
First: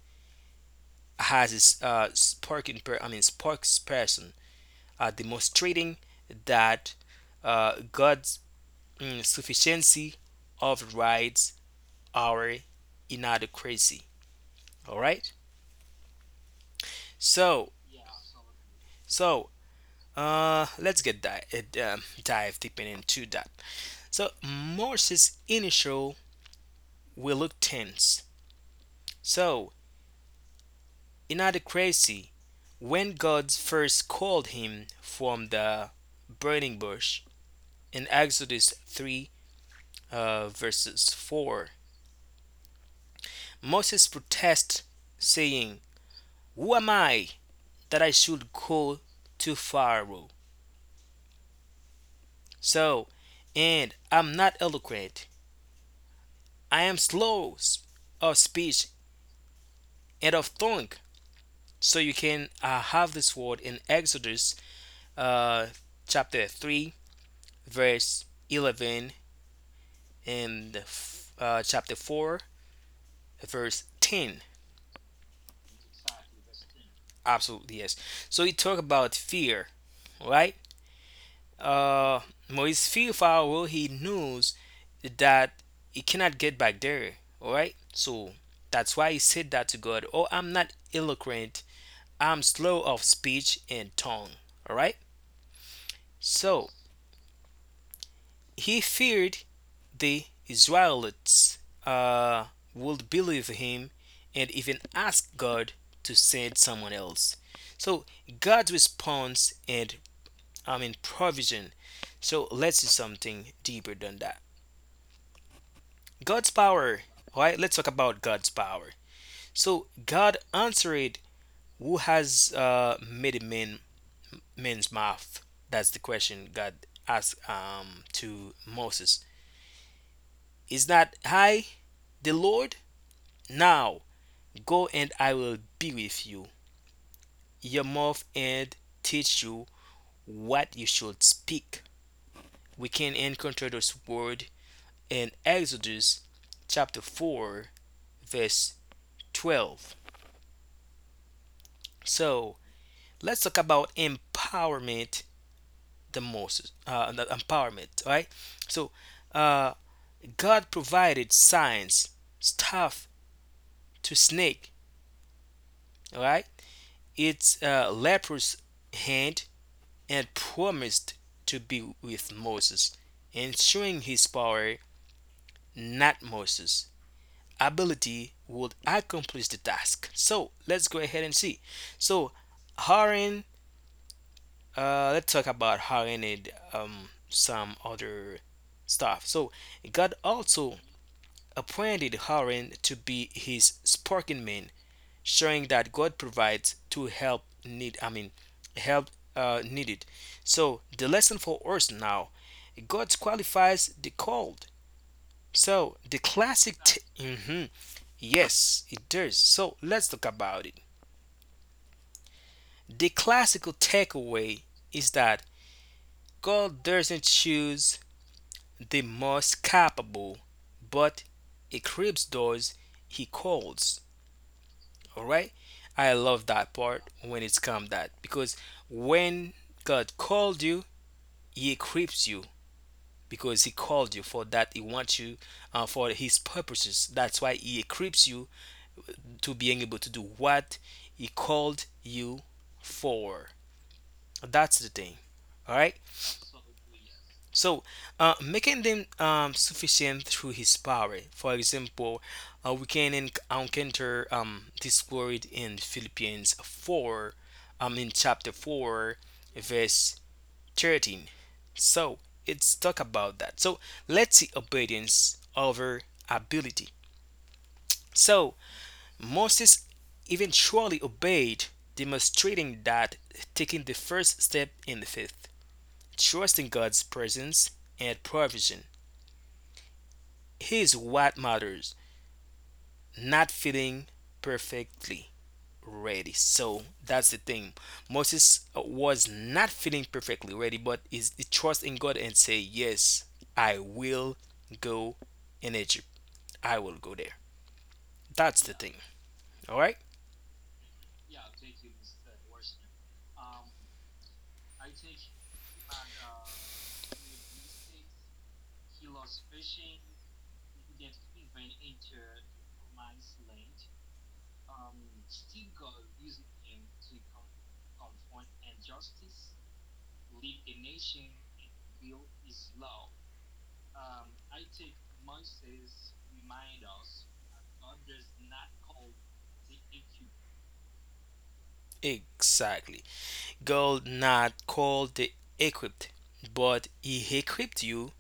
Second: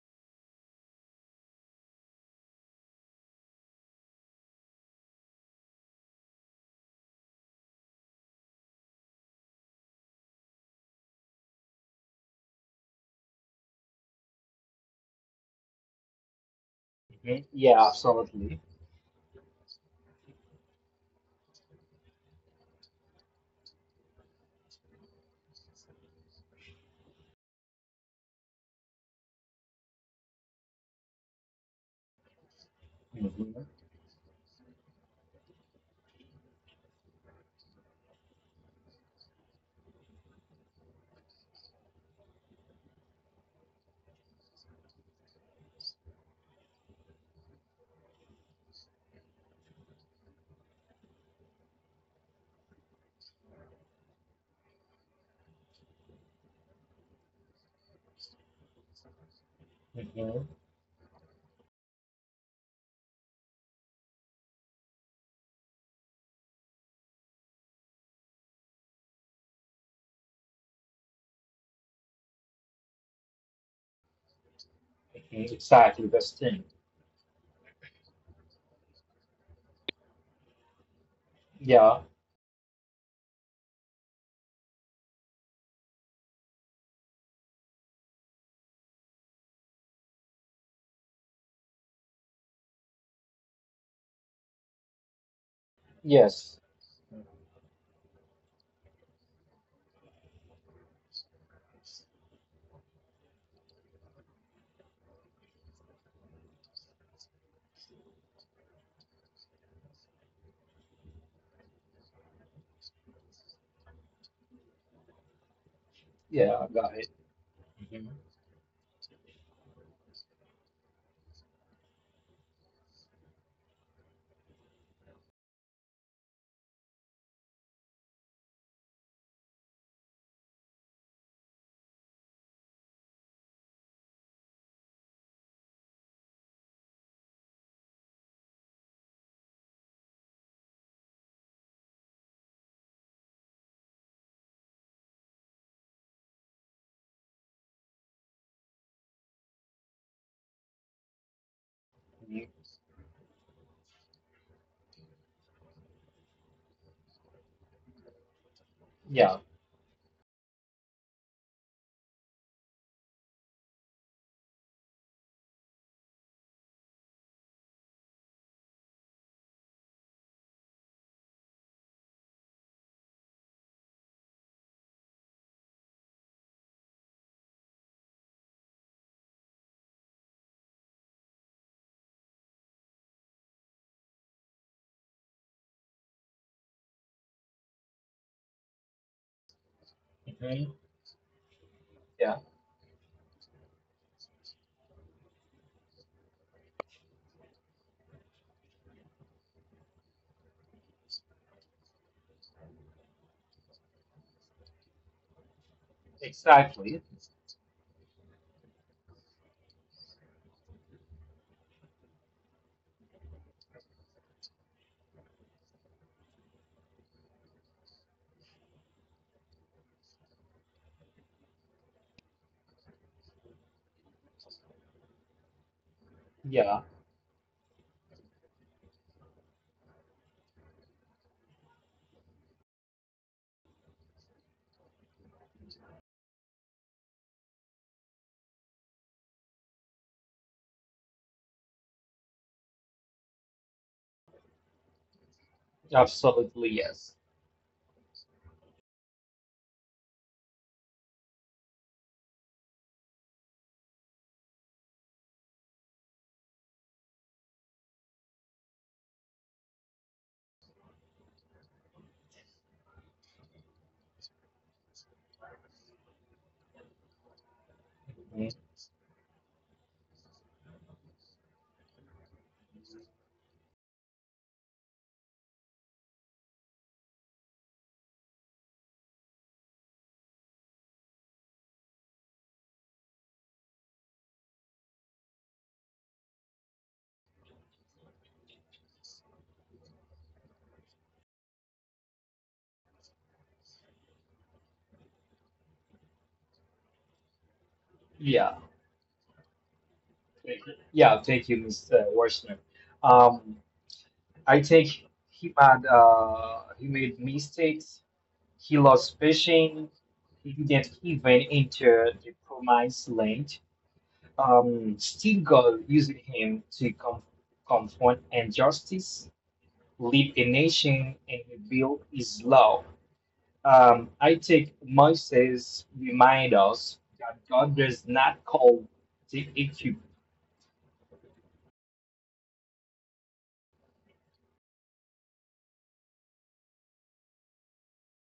S1: has his sparking per, I mean sparks person, demonstrating that God's, mm, sufficiency overrides our inadequacy. All right.
S2: mhm.
S1: So
S2: Yeah, absolutely.
S1: so let's dive deep into that. So Moses' initial reluctance. So inadequacy when God
S2: Hmm
S1: first called him from the burning bush in Exodus three verses four. Moses protests, saying, "Who am I that I should go to Pharaoh?" So, and I'm not eloquent. I am slow of speech and
S2: hmm.
S1: of tongue. So you can have this word in Exodus uh, chapter 3, verse 11, and chapter 4, verse 10.
S2: Exactly the same.
S1: Absolutely, yes. So he talk about fear, right?
S2: Yeah.
S1: Uh, Moise fearful, well, he knows that he cannot get back there, all right? So that's why he said that to God, "Oh, I'm not eloquent, I'm slow of speech and tongue," all right?
S2: Yes.
S1: So he feared the Israelites uh, would believe him and even ask God to send someone else. So God's response and I mean provision. So let's do something deeper than that. God's
S2: Yeah, I got
S1: power,
S2: it.
S1: all right? Let's talk
S2: Mhm,
S1: about God's power. So God answered, "Who has made man's mouth?" That's the question God asked to Moses. Is not I the Lord? Now go and I will be with you, your mouth, and teach you what you should speak. We can encounter this word in Exodus chapter 4, verse 12.
S2: mhm.
S1: So let's talk about empowerment the most. The empowerment, right? So
S2: Yeah.
S1: uh, God provided signs, staff to snake, right? Its leprous hand, and promised to be with Moses, ensuring his power, not Moses' ability, would accomplish the task. So let's go ahead and see. So Aaron, let's talk about Aaron and some other stuff. So God
S2: hmm.
S1: also appointed
S2: Yeah.
S1: Aaron to be his spokesman, showing that God provides to help needed. So the lesson for us now, God qualifies the called. So the
S2: Exactly.
S1: Mhm. Yes, it does. So let's talk about it. The classical takeaway is that God doesn't choose the most capable, but he creeps those he calls. All right. I love that
S2: Yeah.
S1: part when it's come that because when God called you, He equips you because He called you for that. He wants you for His purposes. That's why He equips you to being able to do what He called you for. That's the thing. All right.
S2: Absolutely. Yes.
S1: So, making them sufficient through his power. For example, encounter this word in Philippians 4, in chapter 4, verse 13. So, it's talk about that. So, let's see obedience over ability.
S2: Mm-hmm.
S1: So, Moses eventually obeyed, demonstrating that taking the first step in the faith, trusting God's presence and provision is what matters, not feeling perfectly ready. So that's the thing. Moses was not feeling perfectly ready, but is he trust in God and say, "Yes, I will go in Egypt. I will go there."
S2: Yeah,
S1: That's the thing. All right?
S2: yeah. Thank you, Mr. Washington. Um, I think he made mistakes. He lost fishing. He didn't even enter the promised land. Still, God used him to confront injustice, lead a nation, and reveal His law. I think Moses remind us that God does not call the equipped.
S1: Exactly. God not called the equipped, but he equipped you.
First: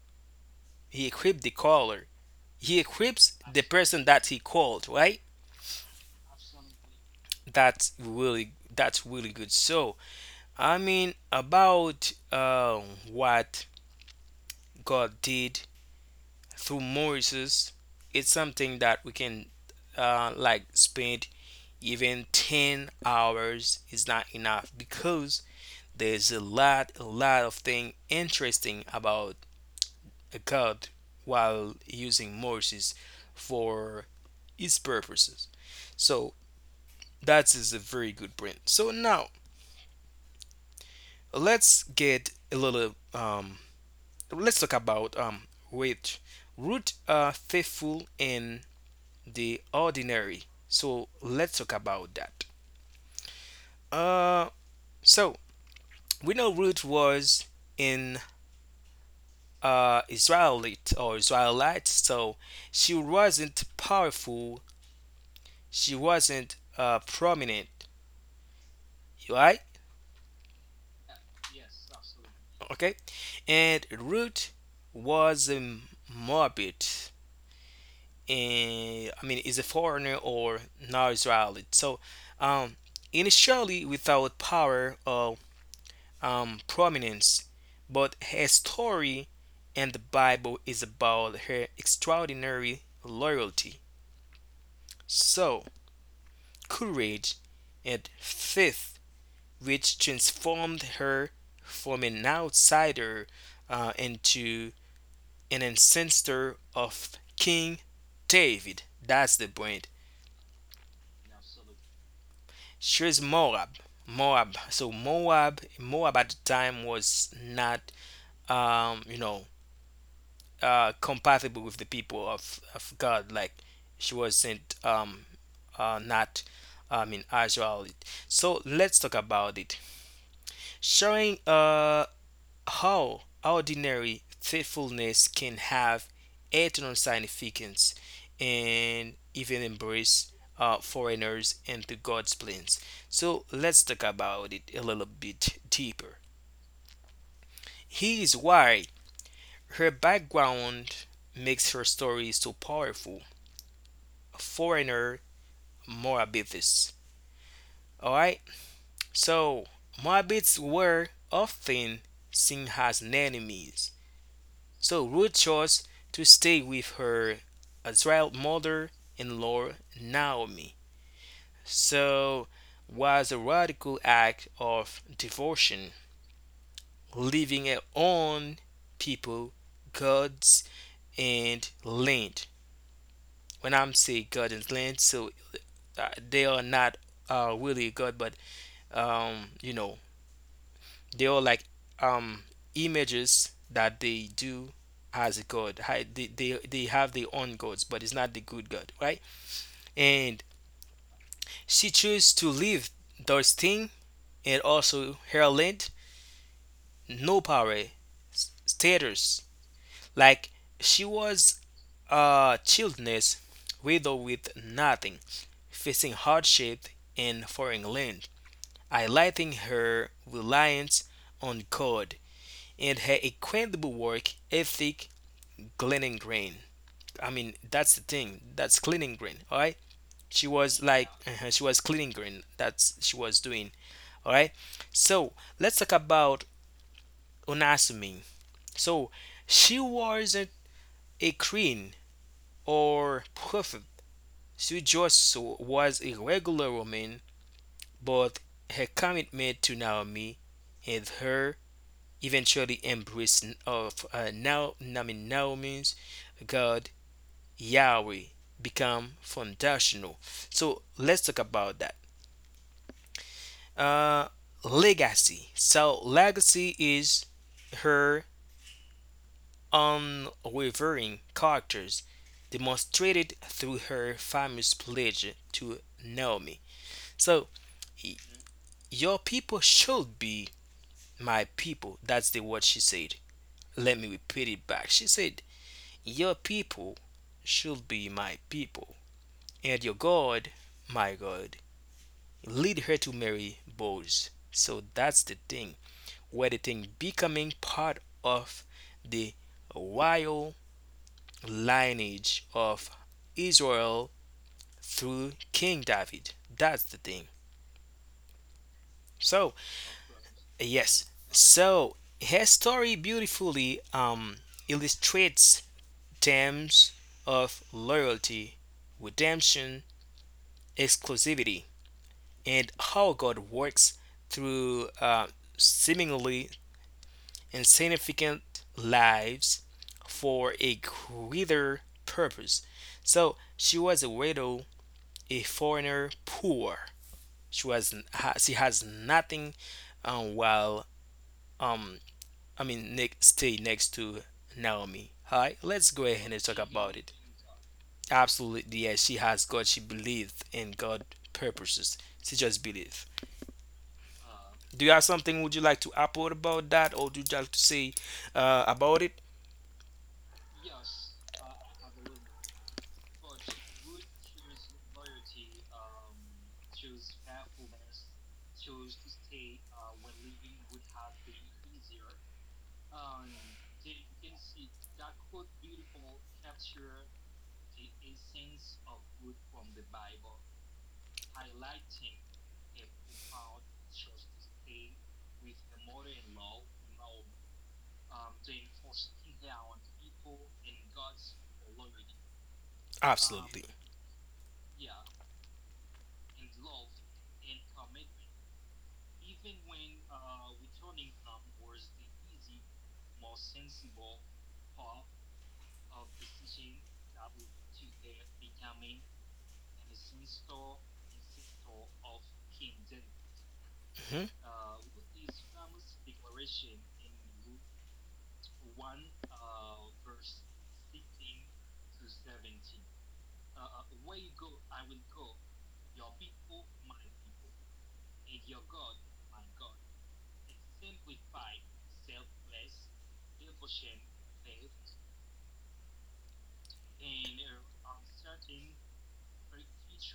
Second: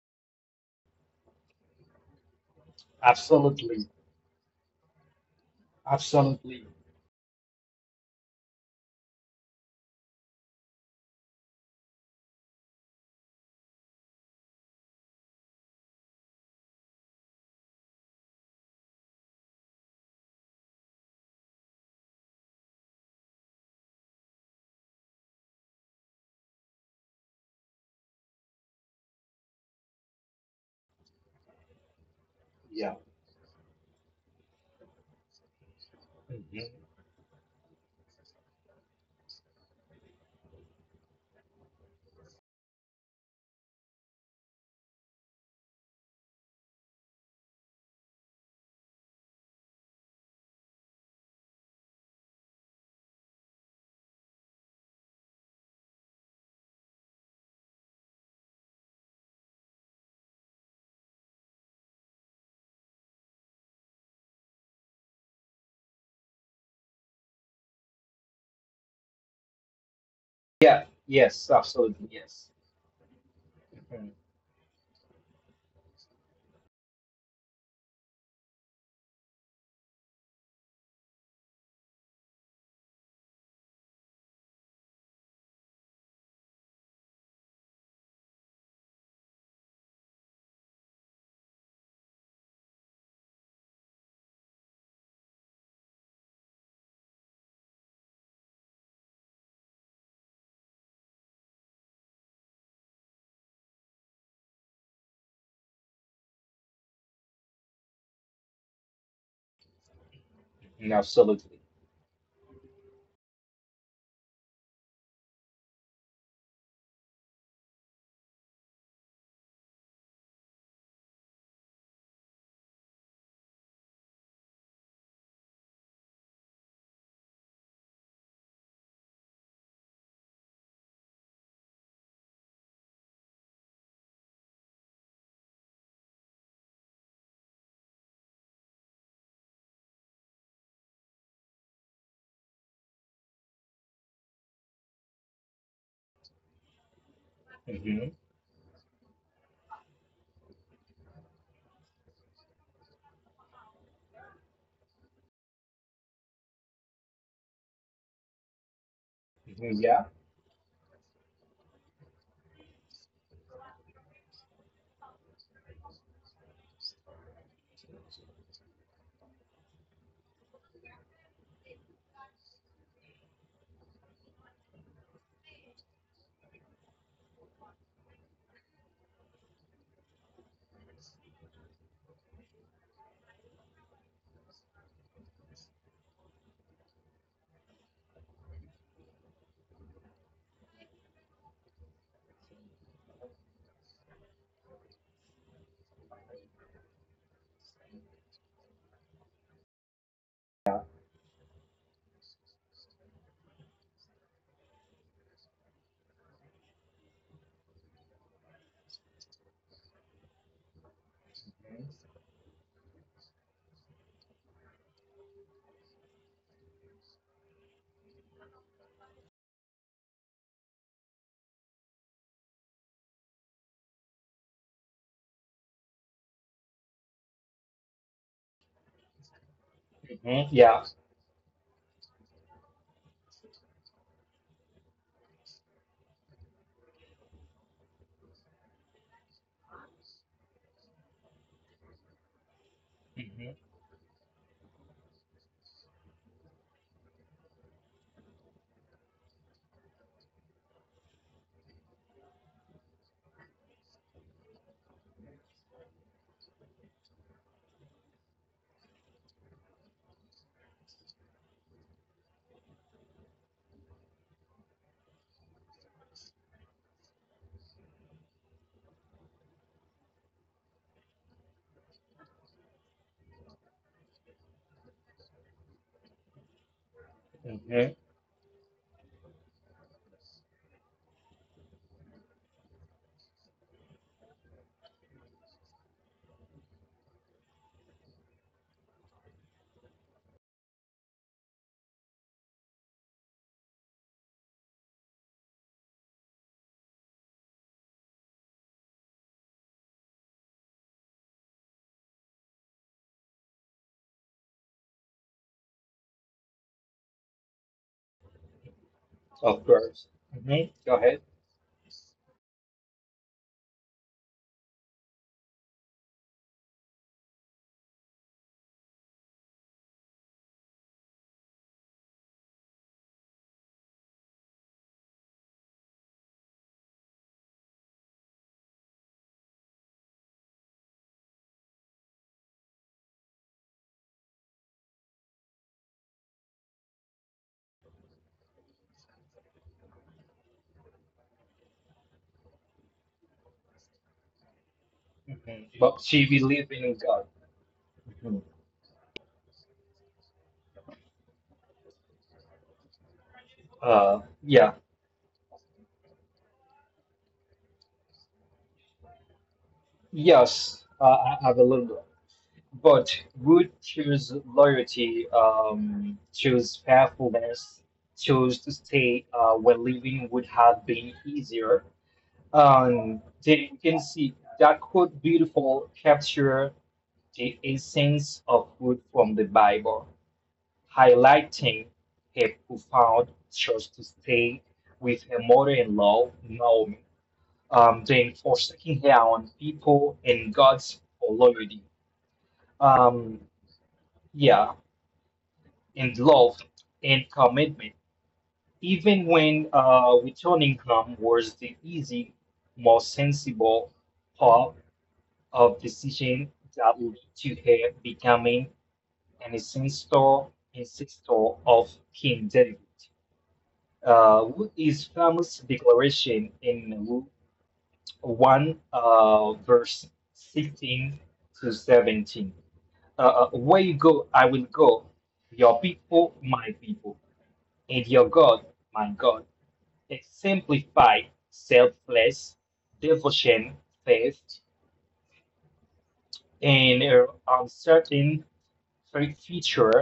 S1: He equipped the caller. He equips the
S2: Absolutely.
S1: person that he called, right?
S2: Absolutely.
S1: That's really good. So I mean, about what God did through Moses, it's something that we can like spend even 10 hours is not enough because there's a lot of thing interesting about God while using Moses
S2: Yeah.
S1: for his purposes. So
S2: hmm.
S1: that is a very good print. So now let's get a little let's talk about Ruth. Ruth are faithful in the ordinary. So let's talk about that. Uh, so we know Ruth was in Israelite or Israelite, so she wasn't powerful. She wasn't prominent, right?
S2: Yeah. Yes. Absolutely. Yes.
S1: Okay, and
S2: Mhm.
S1: Ruth was a Moabit, eh, I mean, is a foreigner or non-Israeli. So, um, initially without power or prominence, but her story in the Bible is about her extraordinary loyalty, so courage, and faith, which transformed her from an outsider into an ancestor of King David. That's the point.
S2: Mhm, absolutely.
S1: She's Moab. Moab. So Moab at the time was not, you know, compatible with the people of God. Like she wasn't, not, I mean, as well. So let's talk about it. Showing how ordinary thoughtfulness can have eternal significance and even embrace foreigners and the God's plans. So let's talk about it a little bit deeper.
S2: Hmm
S1: Here is why her background makes her story so powerful. Foreigner Moabithes. Alright, so
S2: hmm. Yeah.
S1: Moabites were often seen as enemies. So Ruth chose to stay with her Israel mother-in-law Naomi. So was a radical act of devotion, leaving her own people, gods, and land. When I'm saying God and land, so they are not really God, but you know, they are like um images that they do as a god. They, they have their own gods, but it's not the good god, right? And she chose to leave those thing and also her land, no power, status, like she was a childless widow with nothing, facing hardship in foreign land, highlighting her reliance on god and her incredible work ethic. Glennon Green. I mean, that's the thing. That's cleaning green. All right. She
S2: hmm.
S1: was
S2: Yeah.
S1: like, she was cleaning green. That's she was doing. All right. So let's talk about Onasumi. So she wasn't a queen or
S2: hmm
S1: prophet. She just was a regular woman, but her commitment to Naomi and her eventually embrace of now I mean Naomi's God Yahweh become foundational. So let's talk about that. Uh, Legacy. So legacy is her unwavering characters demonstrated through her famous pledge to Naomi. So
S2: hmm.
S1: your people should be my people. That's the word she said. Let me repeat it back. She said, "Your people should be my people, and your God, my God." Lead her to marry Boaz. So that's the thing where the thing becoming part of the royal lineage of Israel through King David. That's the thing. So
S2: Of course. hmm. Go
S1: yes,
S2: ahead.
S1: so her story beautifully illustrates themes of loyalty, redemption, exclusivity, and how God works through seemingly and significant lives for a greater purpose. So she was a widow, a foreigner, poor. She was she has nothing, while um I mean ne- stay next to Naomi. All right,
S2: hmm.
S1: let's go
S2: But
S1: ahead
S2: she
S1: and talk
S2: believed
S1: about
S2: in
S1: it.
S2: God. Mhm.
S1: Absolutely, yes, she has God. She believed in God purposes. She just believed.
S2: Yeah.
S1: Do you have something would you like to upload about that, or do you like to say about it?
S2: Yes. I have a little bit. But would choose loyalty, choose faithfulness, choose to stay where living would have been easier. They can see that could beautiful capture the essence of good from the Bible, highlighting a profound choice to stay with her mother-in-law, Naomi, then forsaking her own people and God's loyalty. Um,
S1: Absolutely.
S2: yeah, and love and commitment. Even when returning home was the easy, more sensible path. Of decision that would to her becoming an ancestor, ancestor of King David,
S1: Mhm.
S2: with his famous declaration in Luke 1, verse 16 to 17. Where you go, I will go. Your people, my people, and your God, my God. Exemplified selfless devotion, faith, and uncertain. So it features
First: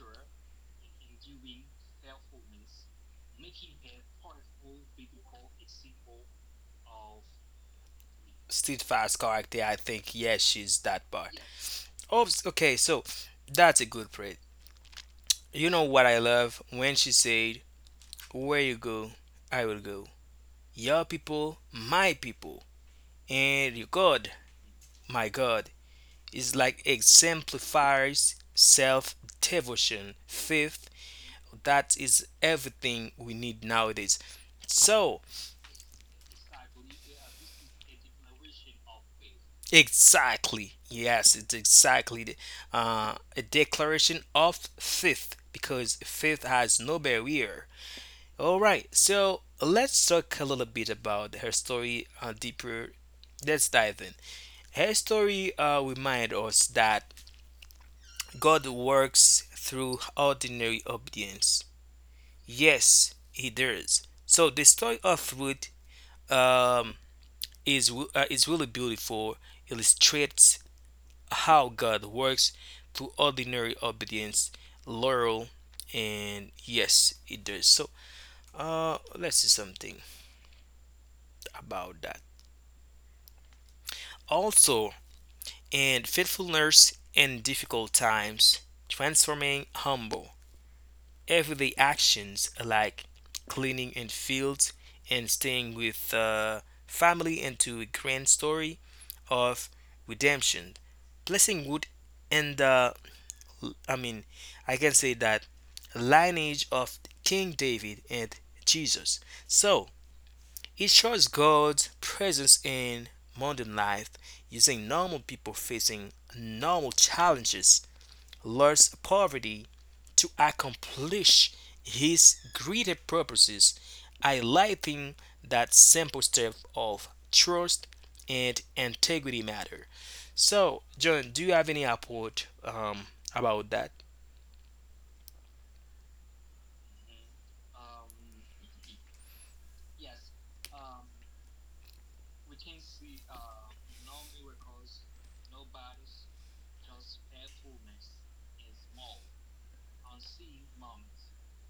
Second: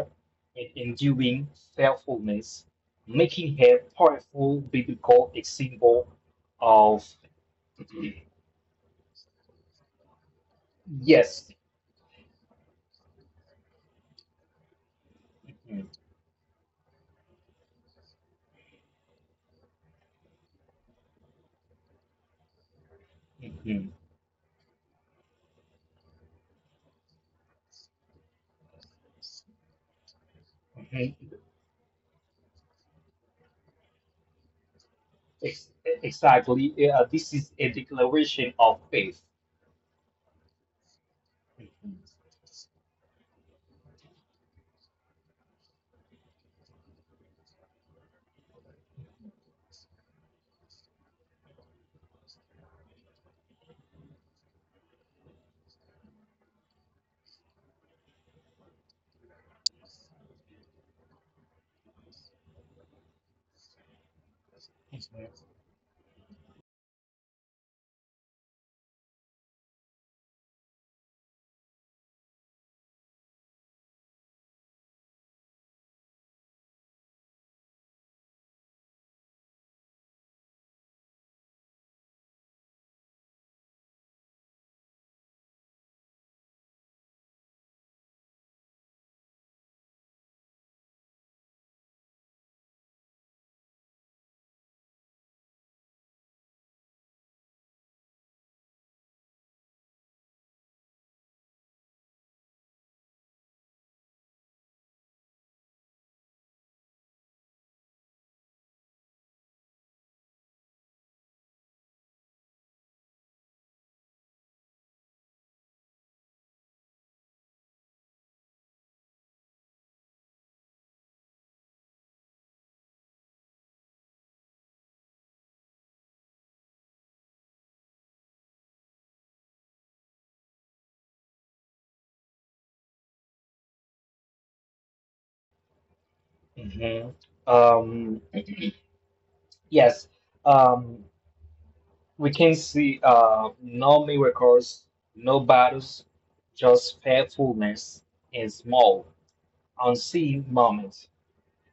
S2: an enduring faithfulness, making her powerful biblical example of
S1: Steadfast character, I think. Yes, she's that part.
S2: yes.
S1: Okay. So that's a good praise. You know
S2: Mhm,
S1: what I love when she said, "Where you go, I will go. Your people, my people, and your
S2: mhm,
S1: God, my God." Is like exemplifies self devotion, faith.
S2: mhm.
S1: That is everything we need nowadays. So
S2: Ex- Exactly. Yeah, this is a declaration of faith.
S1: exactly. Yes, it's
S2: Mhm,
S1: exactly the, a declaration of faith because faith has no barrier. All right, so let's talk a little bit about her story deeper. Let's dive in. Her story reminds us that God works through ordinary obedience. Yes, He does. So the story of
S2: mhm,
S1: Ruth um, is really beautiful. Illustrates how God works through ordinary obedience, loyal, and yes, it does. So, let's see something about that. Also, in faithfulness in difficult times, transforming humble everyday actions like cleaning in fields and staying with family into a grand story of redemption, blessing wood, and the I mean, I can say that lineage of King David and Jesus. So it shows God's presence in modern life using normal people facing normal challenges, loss, poverty, to accomplish his greater purposes, highlighting that simple step of trust and integrity matter. So, John, do you have any report about that?
S2: mhm. Um, yes. Um, we can see no miracles, no battles, just faithfulness in small, unseen moments.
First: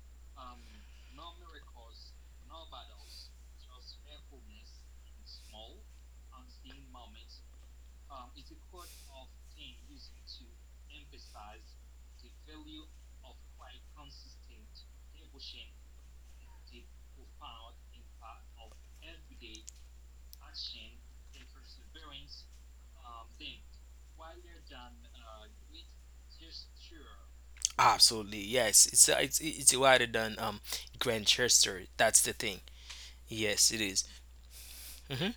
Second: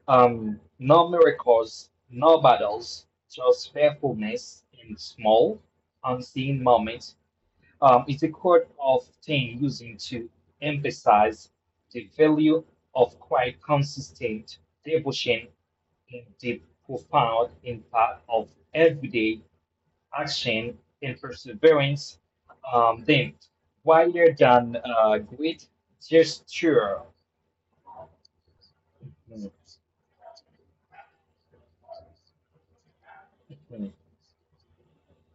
S2: No miracles, no battles, just faithfulness in small, unseen moments. It's a quote of thing using to emphasize the value of quite consistent devotion in the profound impact of everyday action and perseverance. Then, rather than great gesture.
S1: Absolutely, yes. It's uh, it's
S2: Hmm,
S1: it's wider than Grantchester. That's the thing. Yes, it
S2: hmm.
S1: is. Mm-hmm.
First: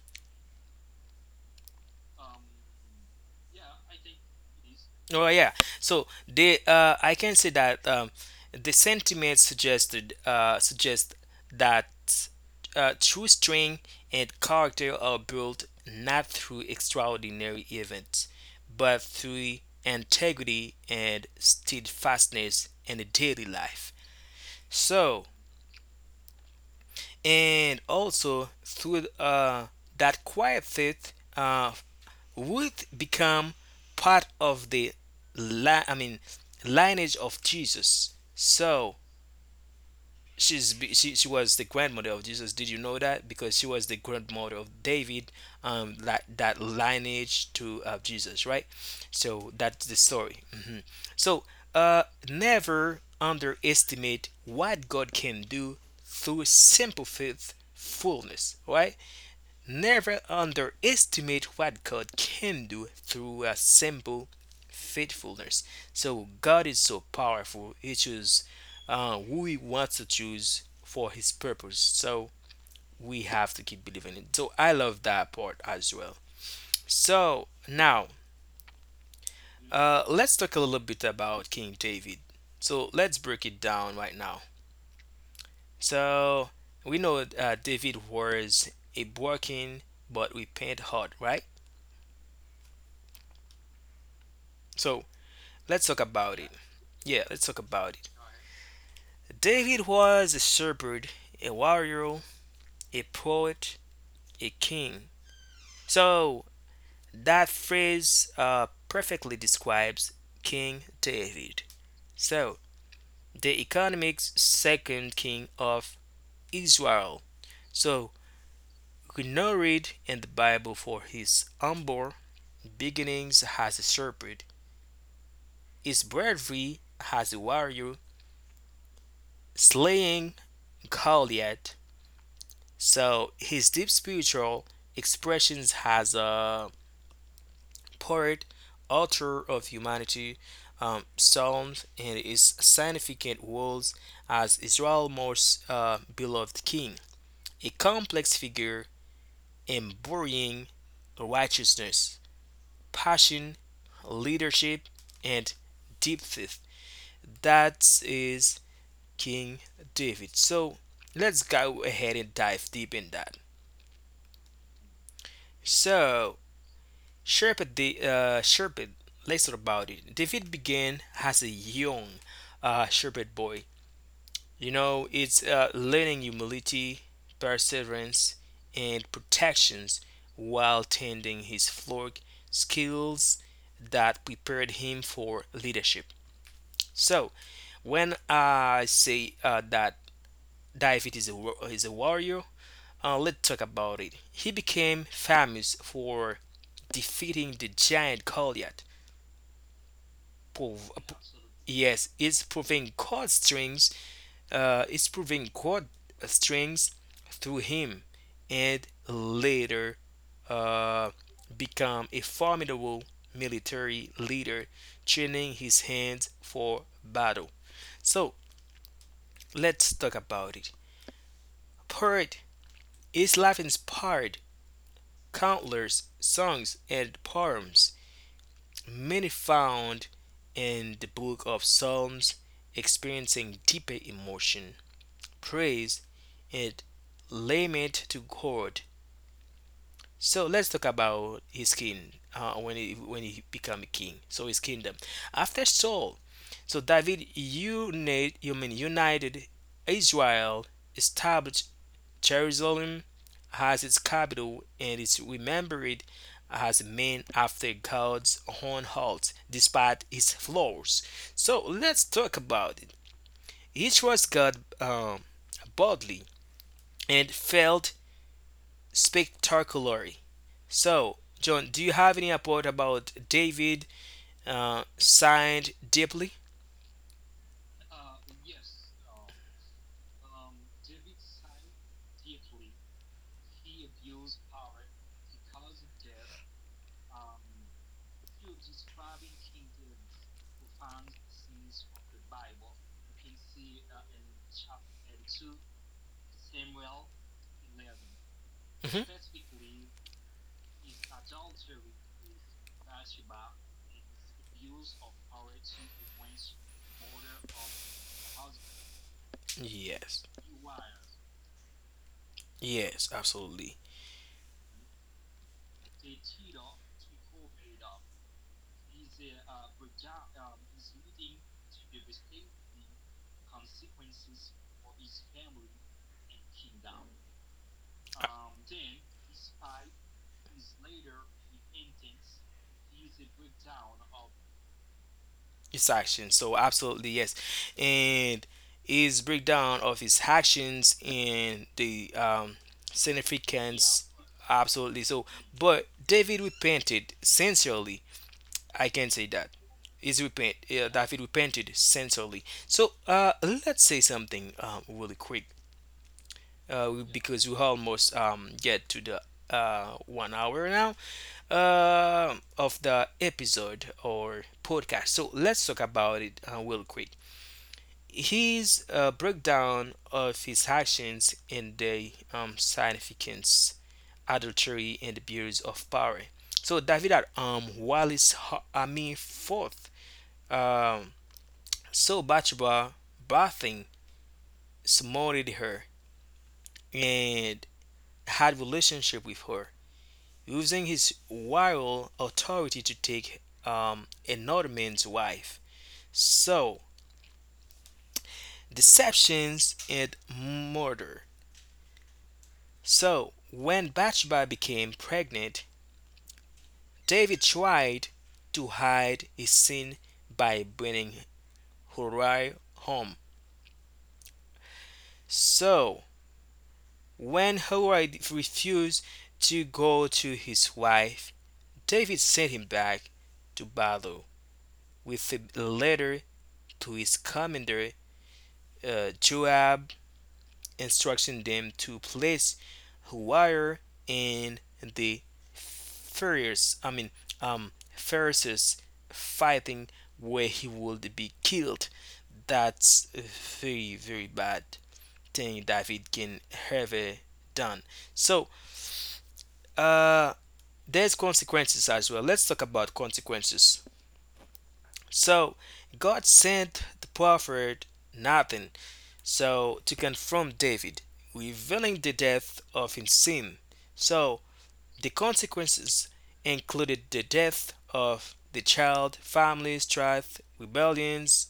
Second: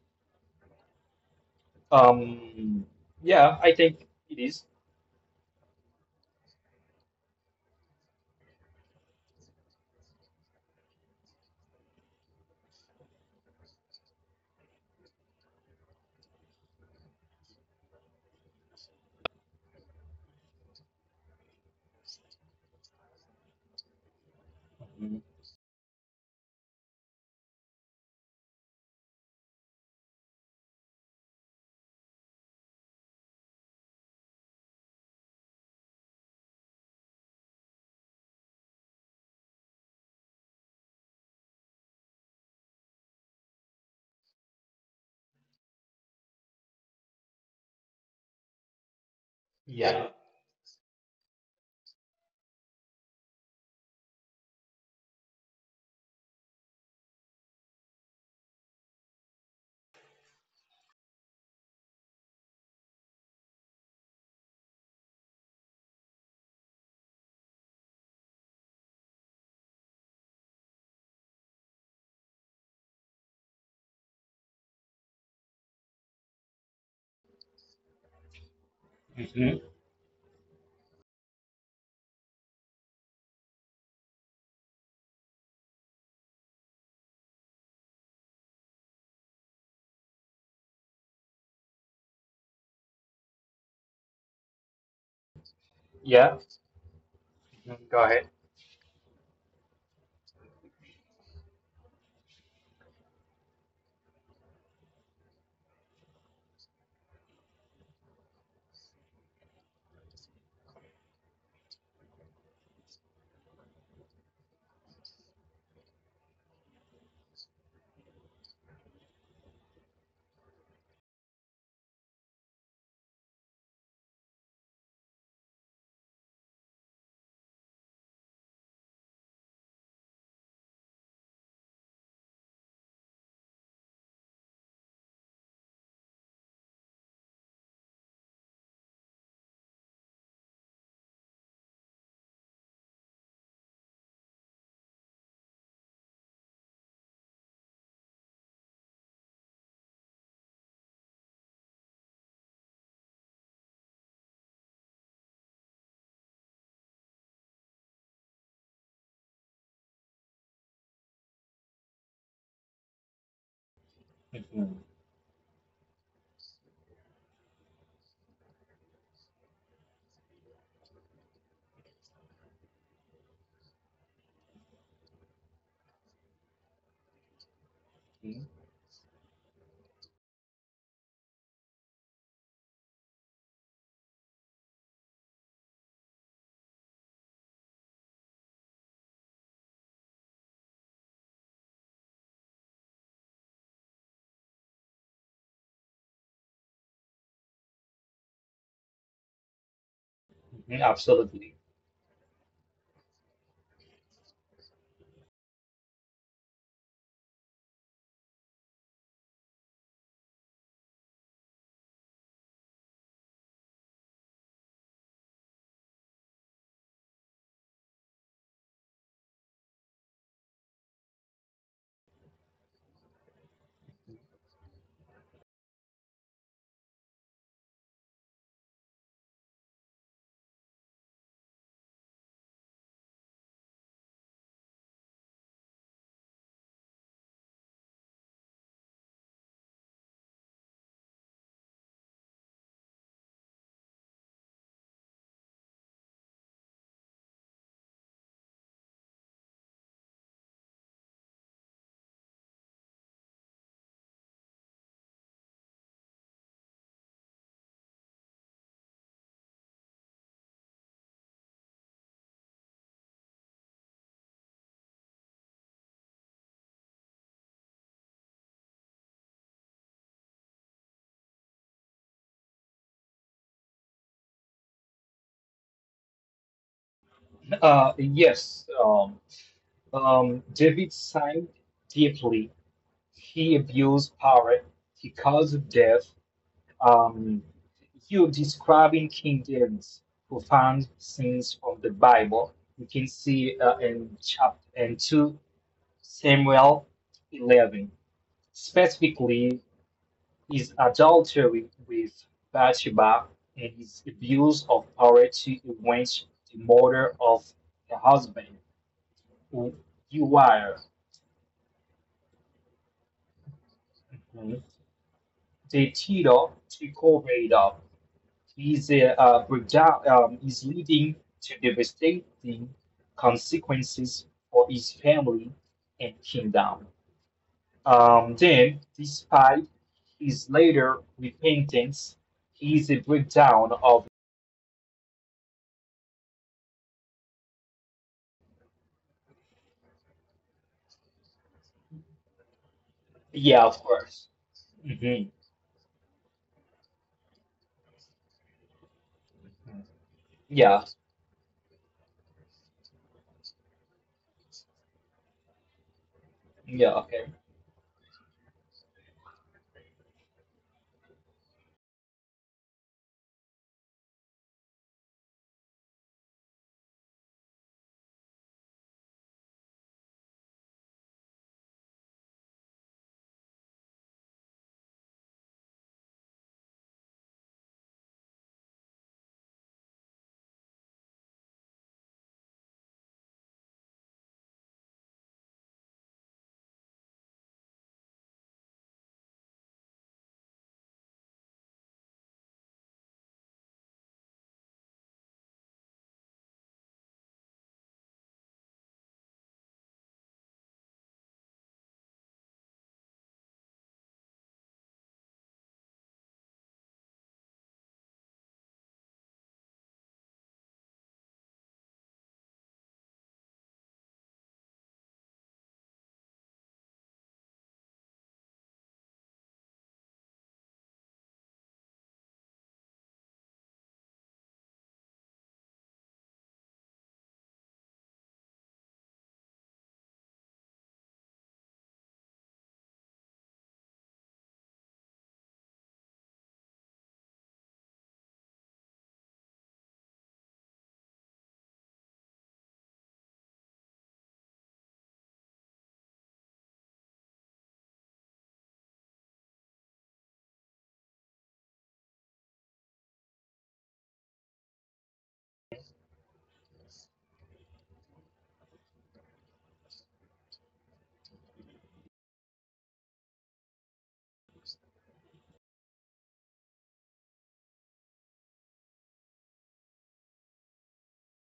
S2: Um, yeah, I think it is.
S1: Oh yeah. So they I can say that the sentiment suggest that true strength and character are built not through extraordinary events, but through integrity and steadfastness in the daily life.
S2: Mhm.
S1: So and also through that quiet faith would become part of the li- I mean lineage of Jesus. So she was the grandmother of Jesus. Did you know that? Because she was the grandmother of David, like that lineage to Jesus, right? So that's the
S2: Yeah.
S1: story. Hmm. So uh never underestimate what God can do through simple faith fullness, right? Never underestimate what God can do through a simple faithfulness. So God is so powerful. He chooses who He wants to choose for His purpose. So we have to keep believing it. So I love that part as well. So now
S2: Mhm.
S1: let's talk a little bit about King David. So let's break it down right now. So we know David was a broken but repent heart, right? So let's talk
S2: Yeah.
S1: about it. Yeah, let's
S2: Mhm.
S1: talk
S2: Go
S1: about
S2: ahead.
S1: it. David was a shepherd, a warrior, a poet, a king. So that phrase perfectly describes King David. So the economic second king of Israel. So we now read in the Bible for his humble beginnings as a shepherd, his bravery as a warrior, slaying Goliath. So his deep spiritual expressions has a poet, author of humanity, psalms, and his significant roles as Israel's most beloved king, a complex figure embodying righteousness, passion, leadership, and deep faith. That is King David. So let's go ahead and dive deep in that.
S2: Mhm.
S1: So Sherpet, the Sherpet, let's talk about it. David began as a young Sherpet boy. You know, it's learning humility,
S2: Mhm.
S1: perseverance, and protections while tending his flock, skills that prepared him for leadership. So, when I say that David is is a warrior, let's talk about it. He became famous for defeating the giant Goliath
S2: Mhm.
S1: prov- p-
S2: Absolutely.
S1: yes, is proving chord strings, is proving chord strings through him, and later uh, become a formidable military leader, training his hands for battle. So let's talk about it. Poet, his life inspired countless songs and poems, many found in the book of Psalms, experiencing deeper emotion praise and lament to God. So let's talk about his king when he became a king. So his kingdom after Saul. So David united, you mean united Israel, established Jerusalem as its capital, and is remembered as a man after God's own heart, despite his flaws. So let's talk about it. He trusts God boldly and failed spectacularly. So, John, do you have any report about David signed deeply?
S2: Yes. David signed deeply. He abused power. He caused death. Um, you describing King David's profound scenes from the Bible. You can see in chapter and 2 Samuel 11
S1: Mhm.
S2: specifically. His adultery with Bathsheba and his abuse of power to avenge the murder of the husband,
S1: Yes,
S2: Uriah.
S1: yes, absolutely.
S2: Mhm. The title to cover it up is a breakdown, is leading to devastating consequences for his family and kingdom. Then, despite his later repentance, he is a breakdown of
S1: His actions, so absolutely yes, and his breakdown of his actions and the
S2: yeah, of
S1: significance,
S2: course.
S1: absolutely.
S2: Mhm.
S1: So, but David repented sincerely I can say that. Is repent,
S2: Yeah,
S1: David repented sincerely. So let's say something really quick
S2: yeah, okay.
S1: because we almost get to the 1 hour now of the episode or podcast. So let's talk about it real quick. His breakdown of his actions and the significance, adultery, and abuse of power. So David had Wallace Ha- Army fourth. Um, So Bathsheba, Bathing smote her and had relationship with her, using his royal authority to take another man's wife. So deceptions and murder. So when Bathsheba became pregnant, David tried to hide his sin by bringing Hurry home. So when Hurry refused to go to his wife, David sent him back to battle with a letter to his commander Joab, instructing them to place Huire in the furious, I mean, fiercest fighting where he would be killed. That's a very, very bad thing David can ever done. So, uh, there's consequences as well. Let's talk about consequences. So God sent the prophet Nathan so to confront David, revealing the depth of his sin. So the consequences included the death of the child, family strife, rebellions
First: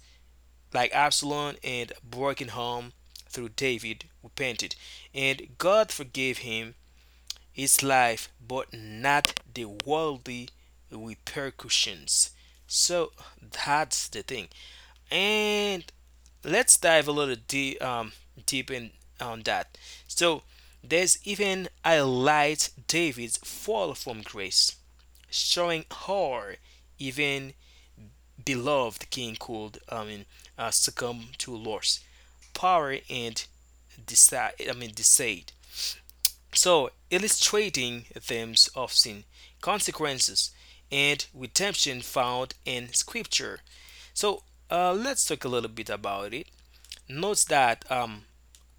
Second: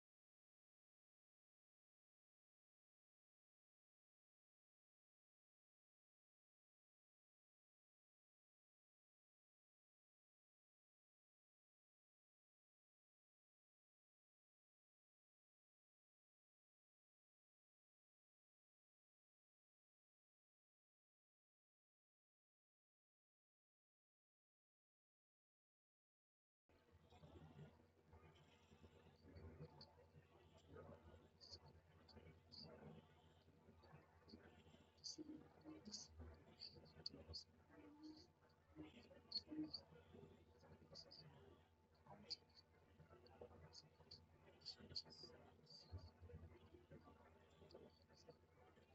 S1: like Absalom and broken home through David repented. And God forgave him his life but not the worldly repercussions. So that's the thing. And let's dive a little deep deep in on that. So there's even highlight David's fall from grace, showing how even beloved king could succumb to loss, power, and decide I mean deceit. So illustrating themes of sin, consequences, and redemption found in Scripture. So let's talk a little bit about it. Note that um,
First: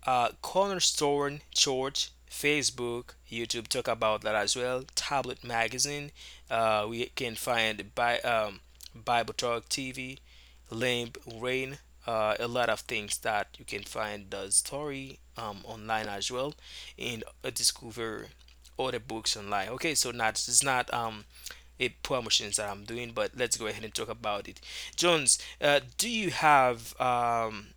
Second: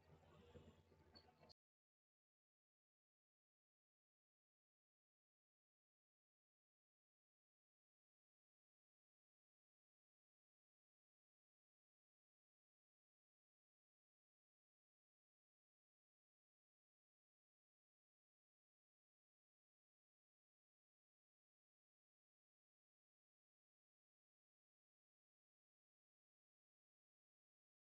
S1: uh, Cornerstone Church, Facebook, YouTube talk about that as well. Tablet Magazine, we can find by Bible Talk TV, Limp Rain, a lot of things that you can find the story online as well, and discover other books online. Okay, so not it's not a promotions that I'm doing, but let's go ahead and talk about it. Jones, do you have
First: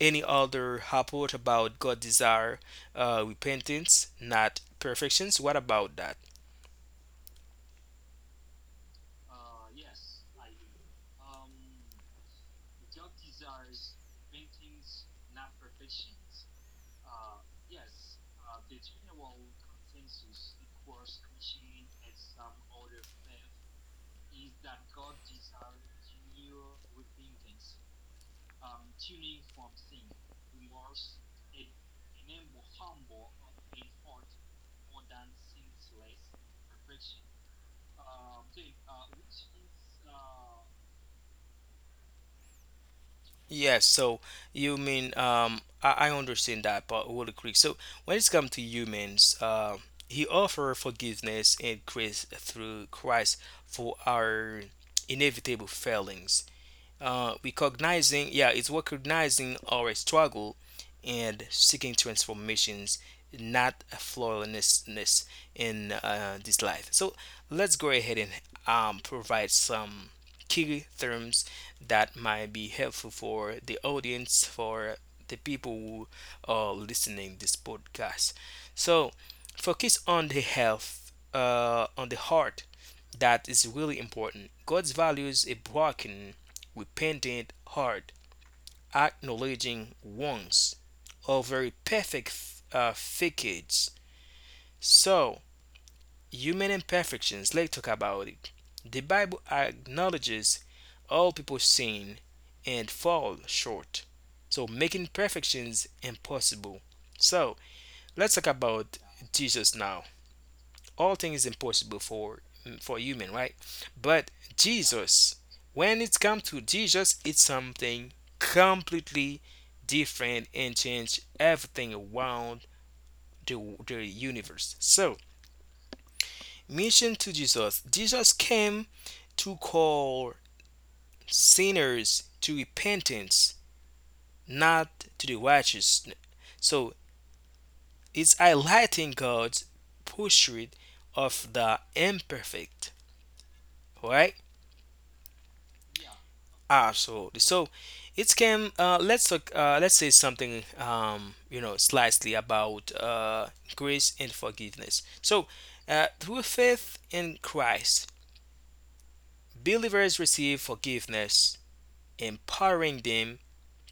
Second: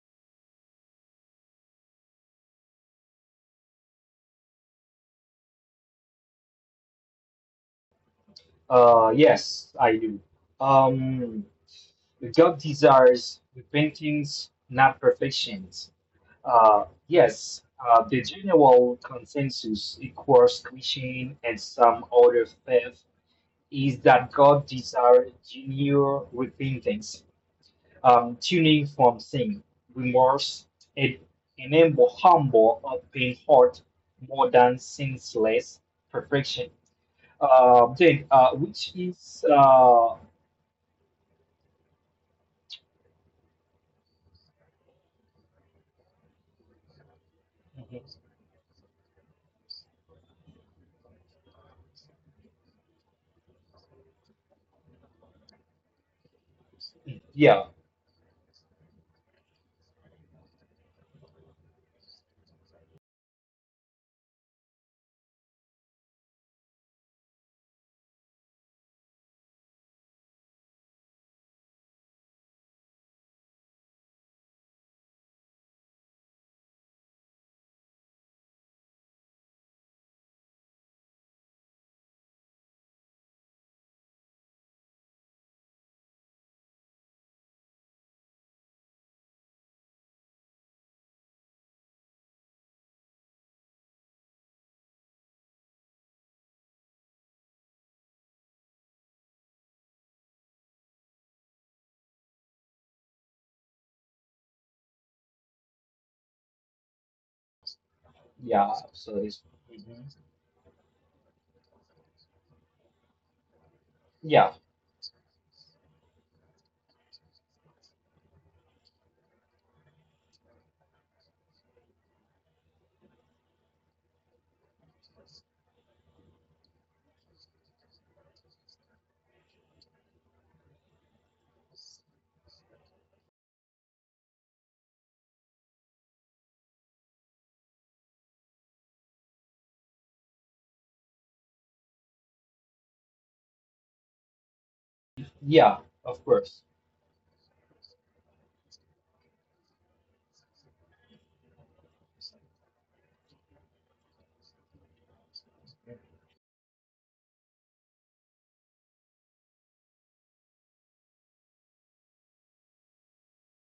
S1: any other report about God desire repentance, not perfections? What about that?
S2: Yes, I do. Um, the God desires repentance, not perfections. Yes, the general consensus across Christian and some other faith is that God desires genuine repentance, tuning from sin, remorse, and enable open heart more than senseless perfection. Jane, which is
S1: Yes, so you mean um, I understand that part really quick. So when it's
S2: Mhm.
S1: come to humans, he offer forgiveness and grace through Christ for our inevitable failings.
S2: Mm. Yeah,
S1: Recognizing yeah it's recognizing our struggle and seeking transformations not a flawlessness in this life so let's go ahead and provide some key terms that might be helpful for the audience for the people who are listening this podcast so focus on the health on the heart that is really important. God values a broken, repentant heart, acknowledging wrongs over a perfect facades. So, human imperfections, let's talk about it. The Bible acknowledges all people sin and fall short, so making perfections impossible. So, let's talk
S2: yeah,
S1: about
S2: absolutely.
S1: Jesus now.
S2: Mhm.
S1: All things is impossible for for human right but
S2: Yeah,
S1: Jesus when it's come to Jesus it's something completely different and change everything around the, the universe so mission to Jesus Jesus came to call sinners to repentance not to the righteous so it's highlighting God's pursuit of the imperfect right.
S2: yeah, of course.
S1: Absolutely. So it's can let's say something slightly about grace and forgiveness. So through faith in Christ, believers receive forgiveness, empowering them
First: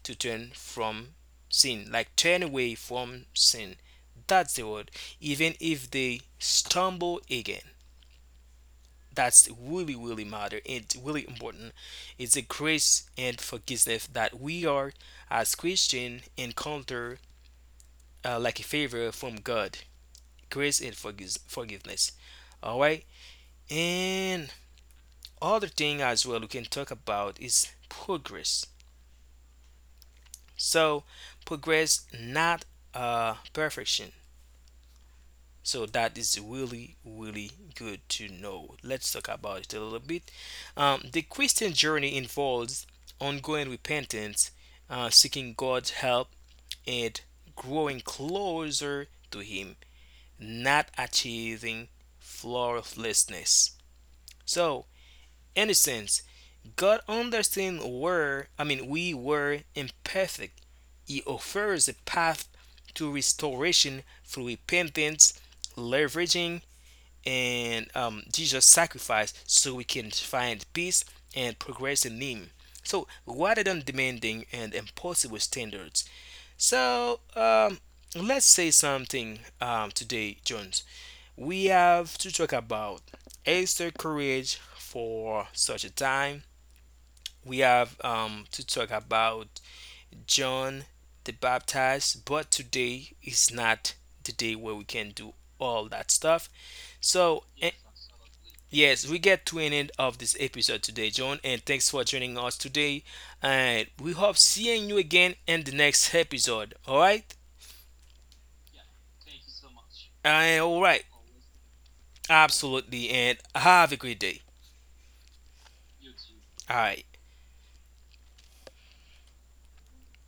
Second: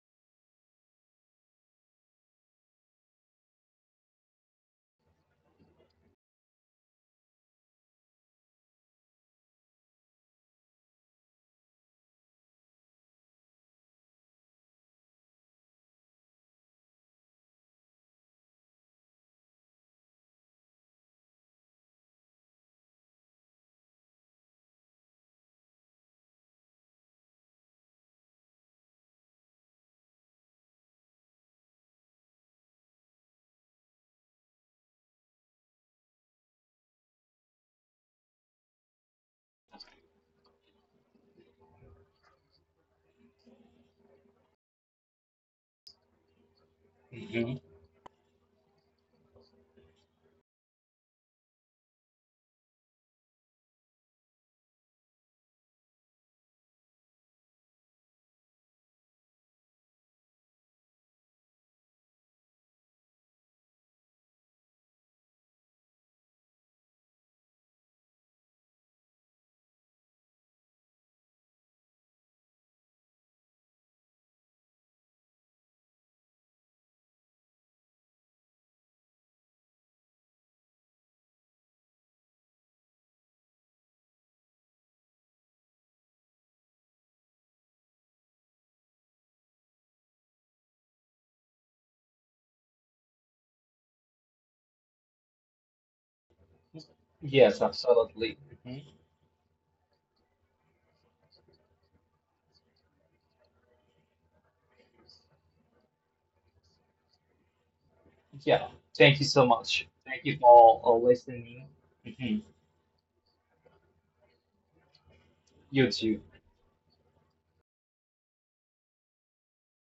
S1: to turn from sin, like turn away from sin. That's the word. Even if they stumble again. That's really really matter and really important. It's a grace and forgiveness that we are as Christian encounter like a favor from God, grace and forgiveness. All right. And other thing as well we can talk about is progress. So progress not perfection. So that is really, really good to know. Let's talk about it a little bit. The Christian journey involves ongoing repentance, seeking God's help, and
S2: Mhm.
S1: growing closer to Him, not achieving flawlessness. So, in a sense, God understands where, I mean, we were imperfect. He offers a path to restoration through repentance, leveraging and Jesus' sacrifice so we can find peace and progress in Him. So rather than demanding and impossible standards. So let's say something today, Jones. We have to talk about extra courage for such a time. We have to talk about John the Baptist, but today is not the day where we can do all that stuff so,
S2: Yes, absolutely. Mhm.
S1: yes, we get to an end of this episode today, John, and thanks for joining us today. And we hope seeing you again in the next episode. All right?
S2: Yeah. Thank you so much. Thank you
S1: And
S2: for
S1: all right,
S2: listening. Mhm.
S1: absolutely. And have a great day.
S2: You too.
S1: All right.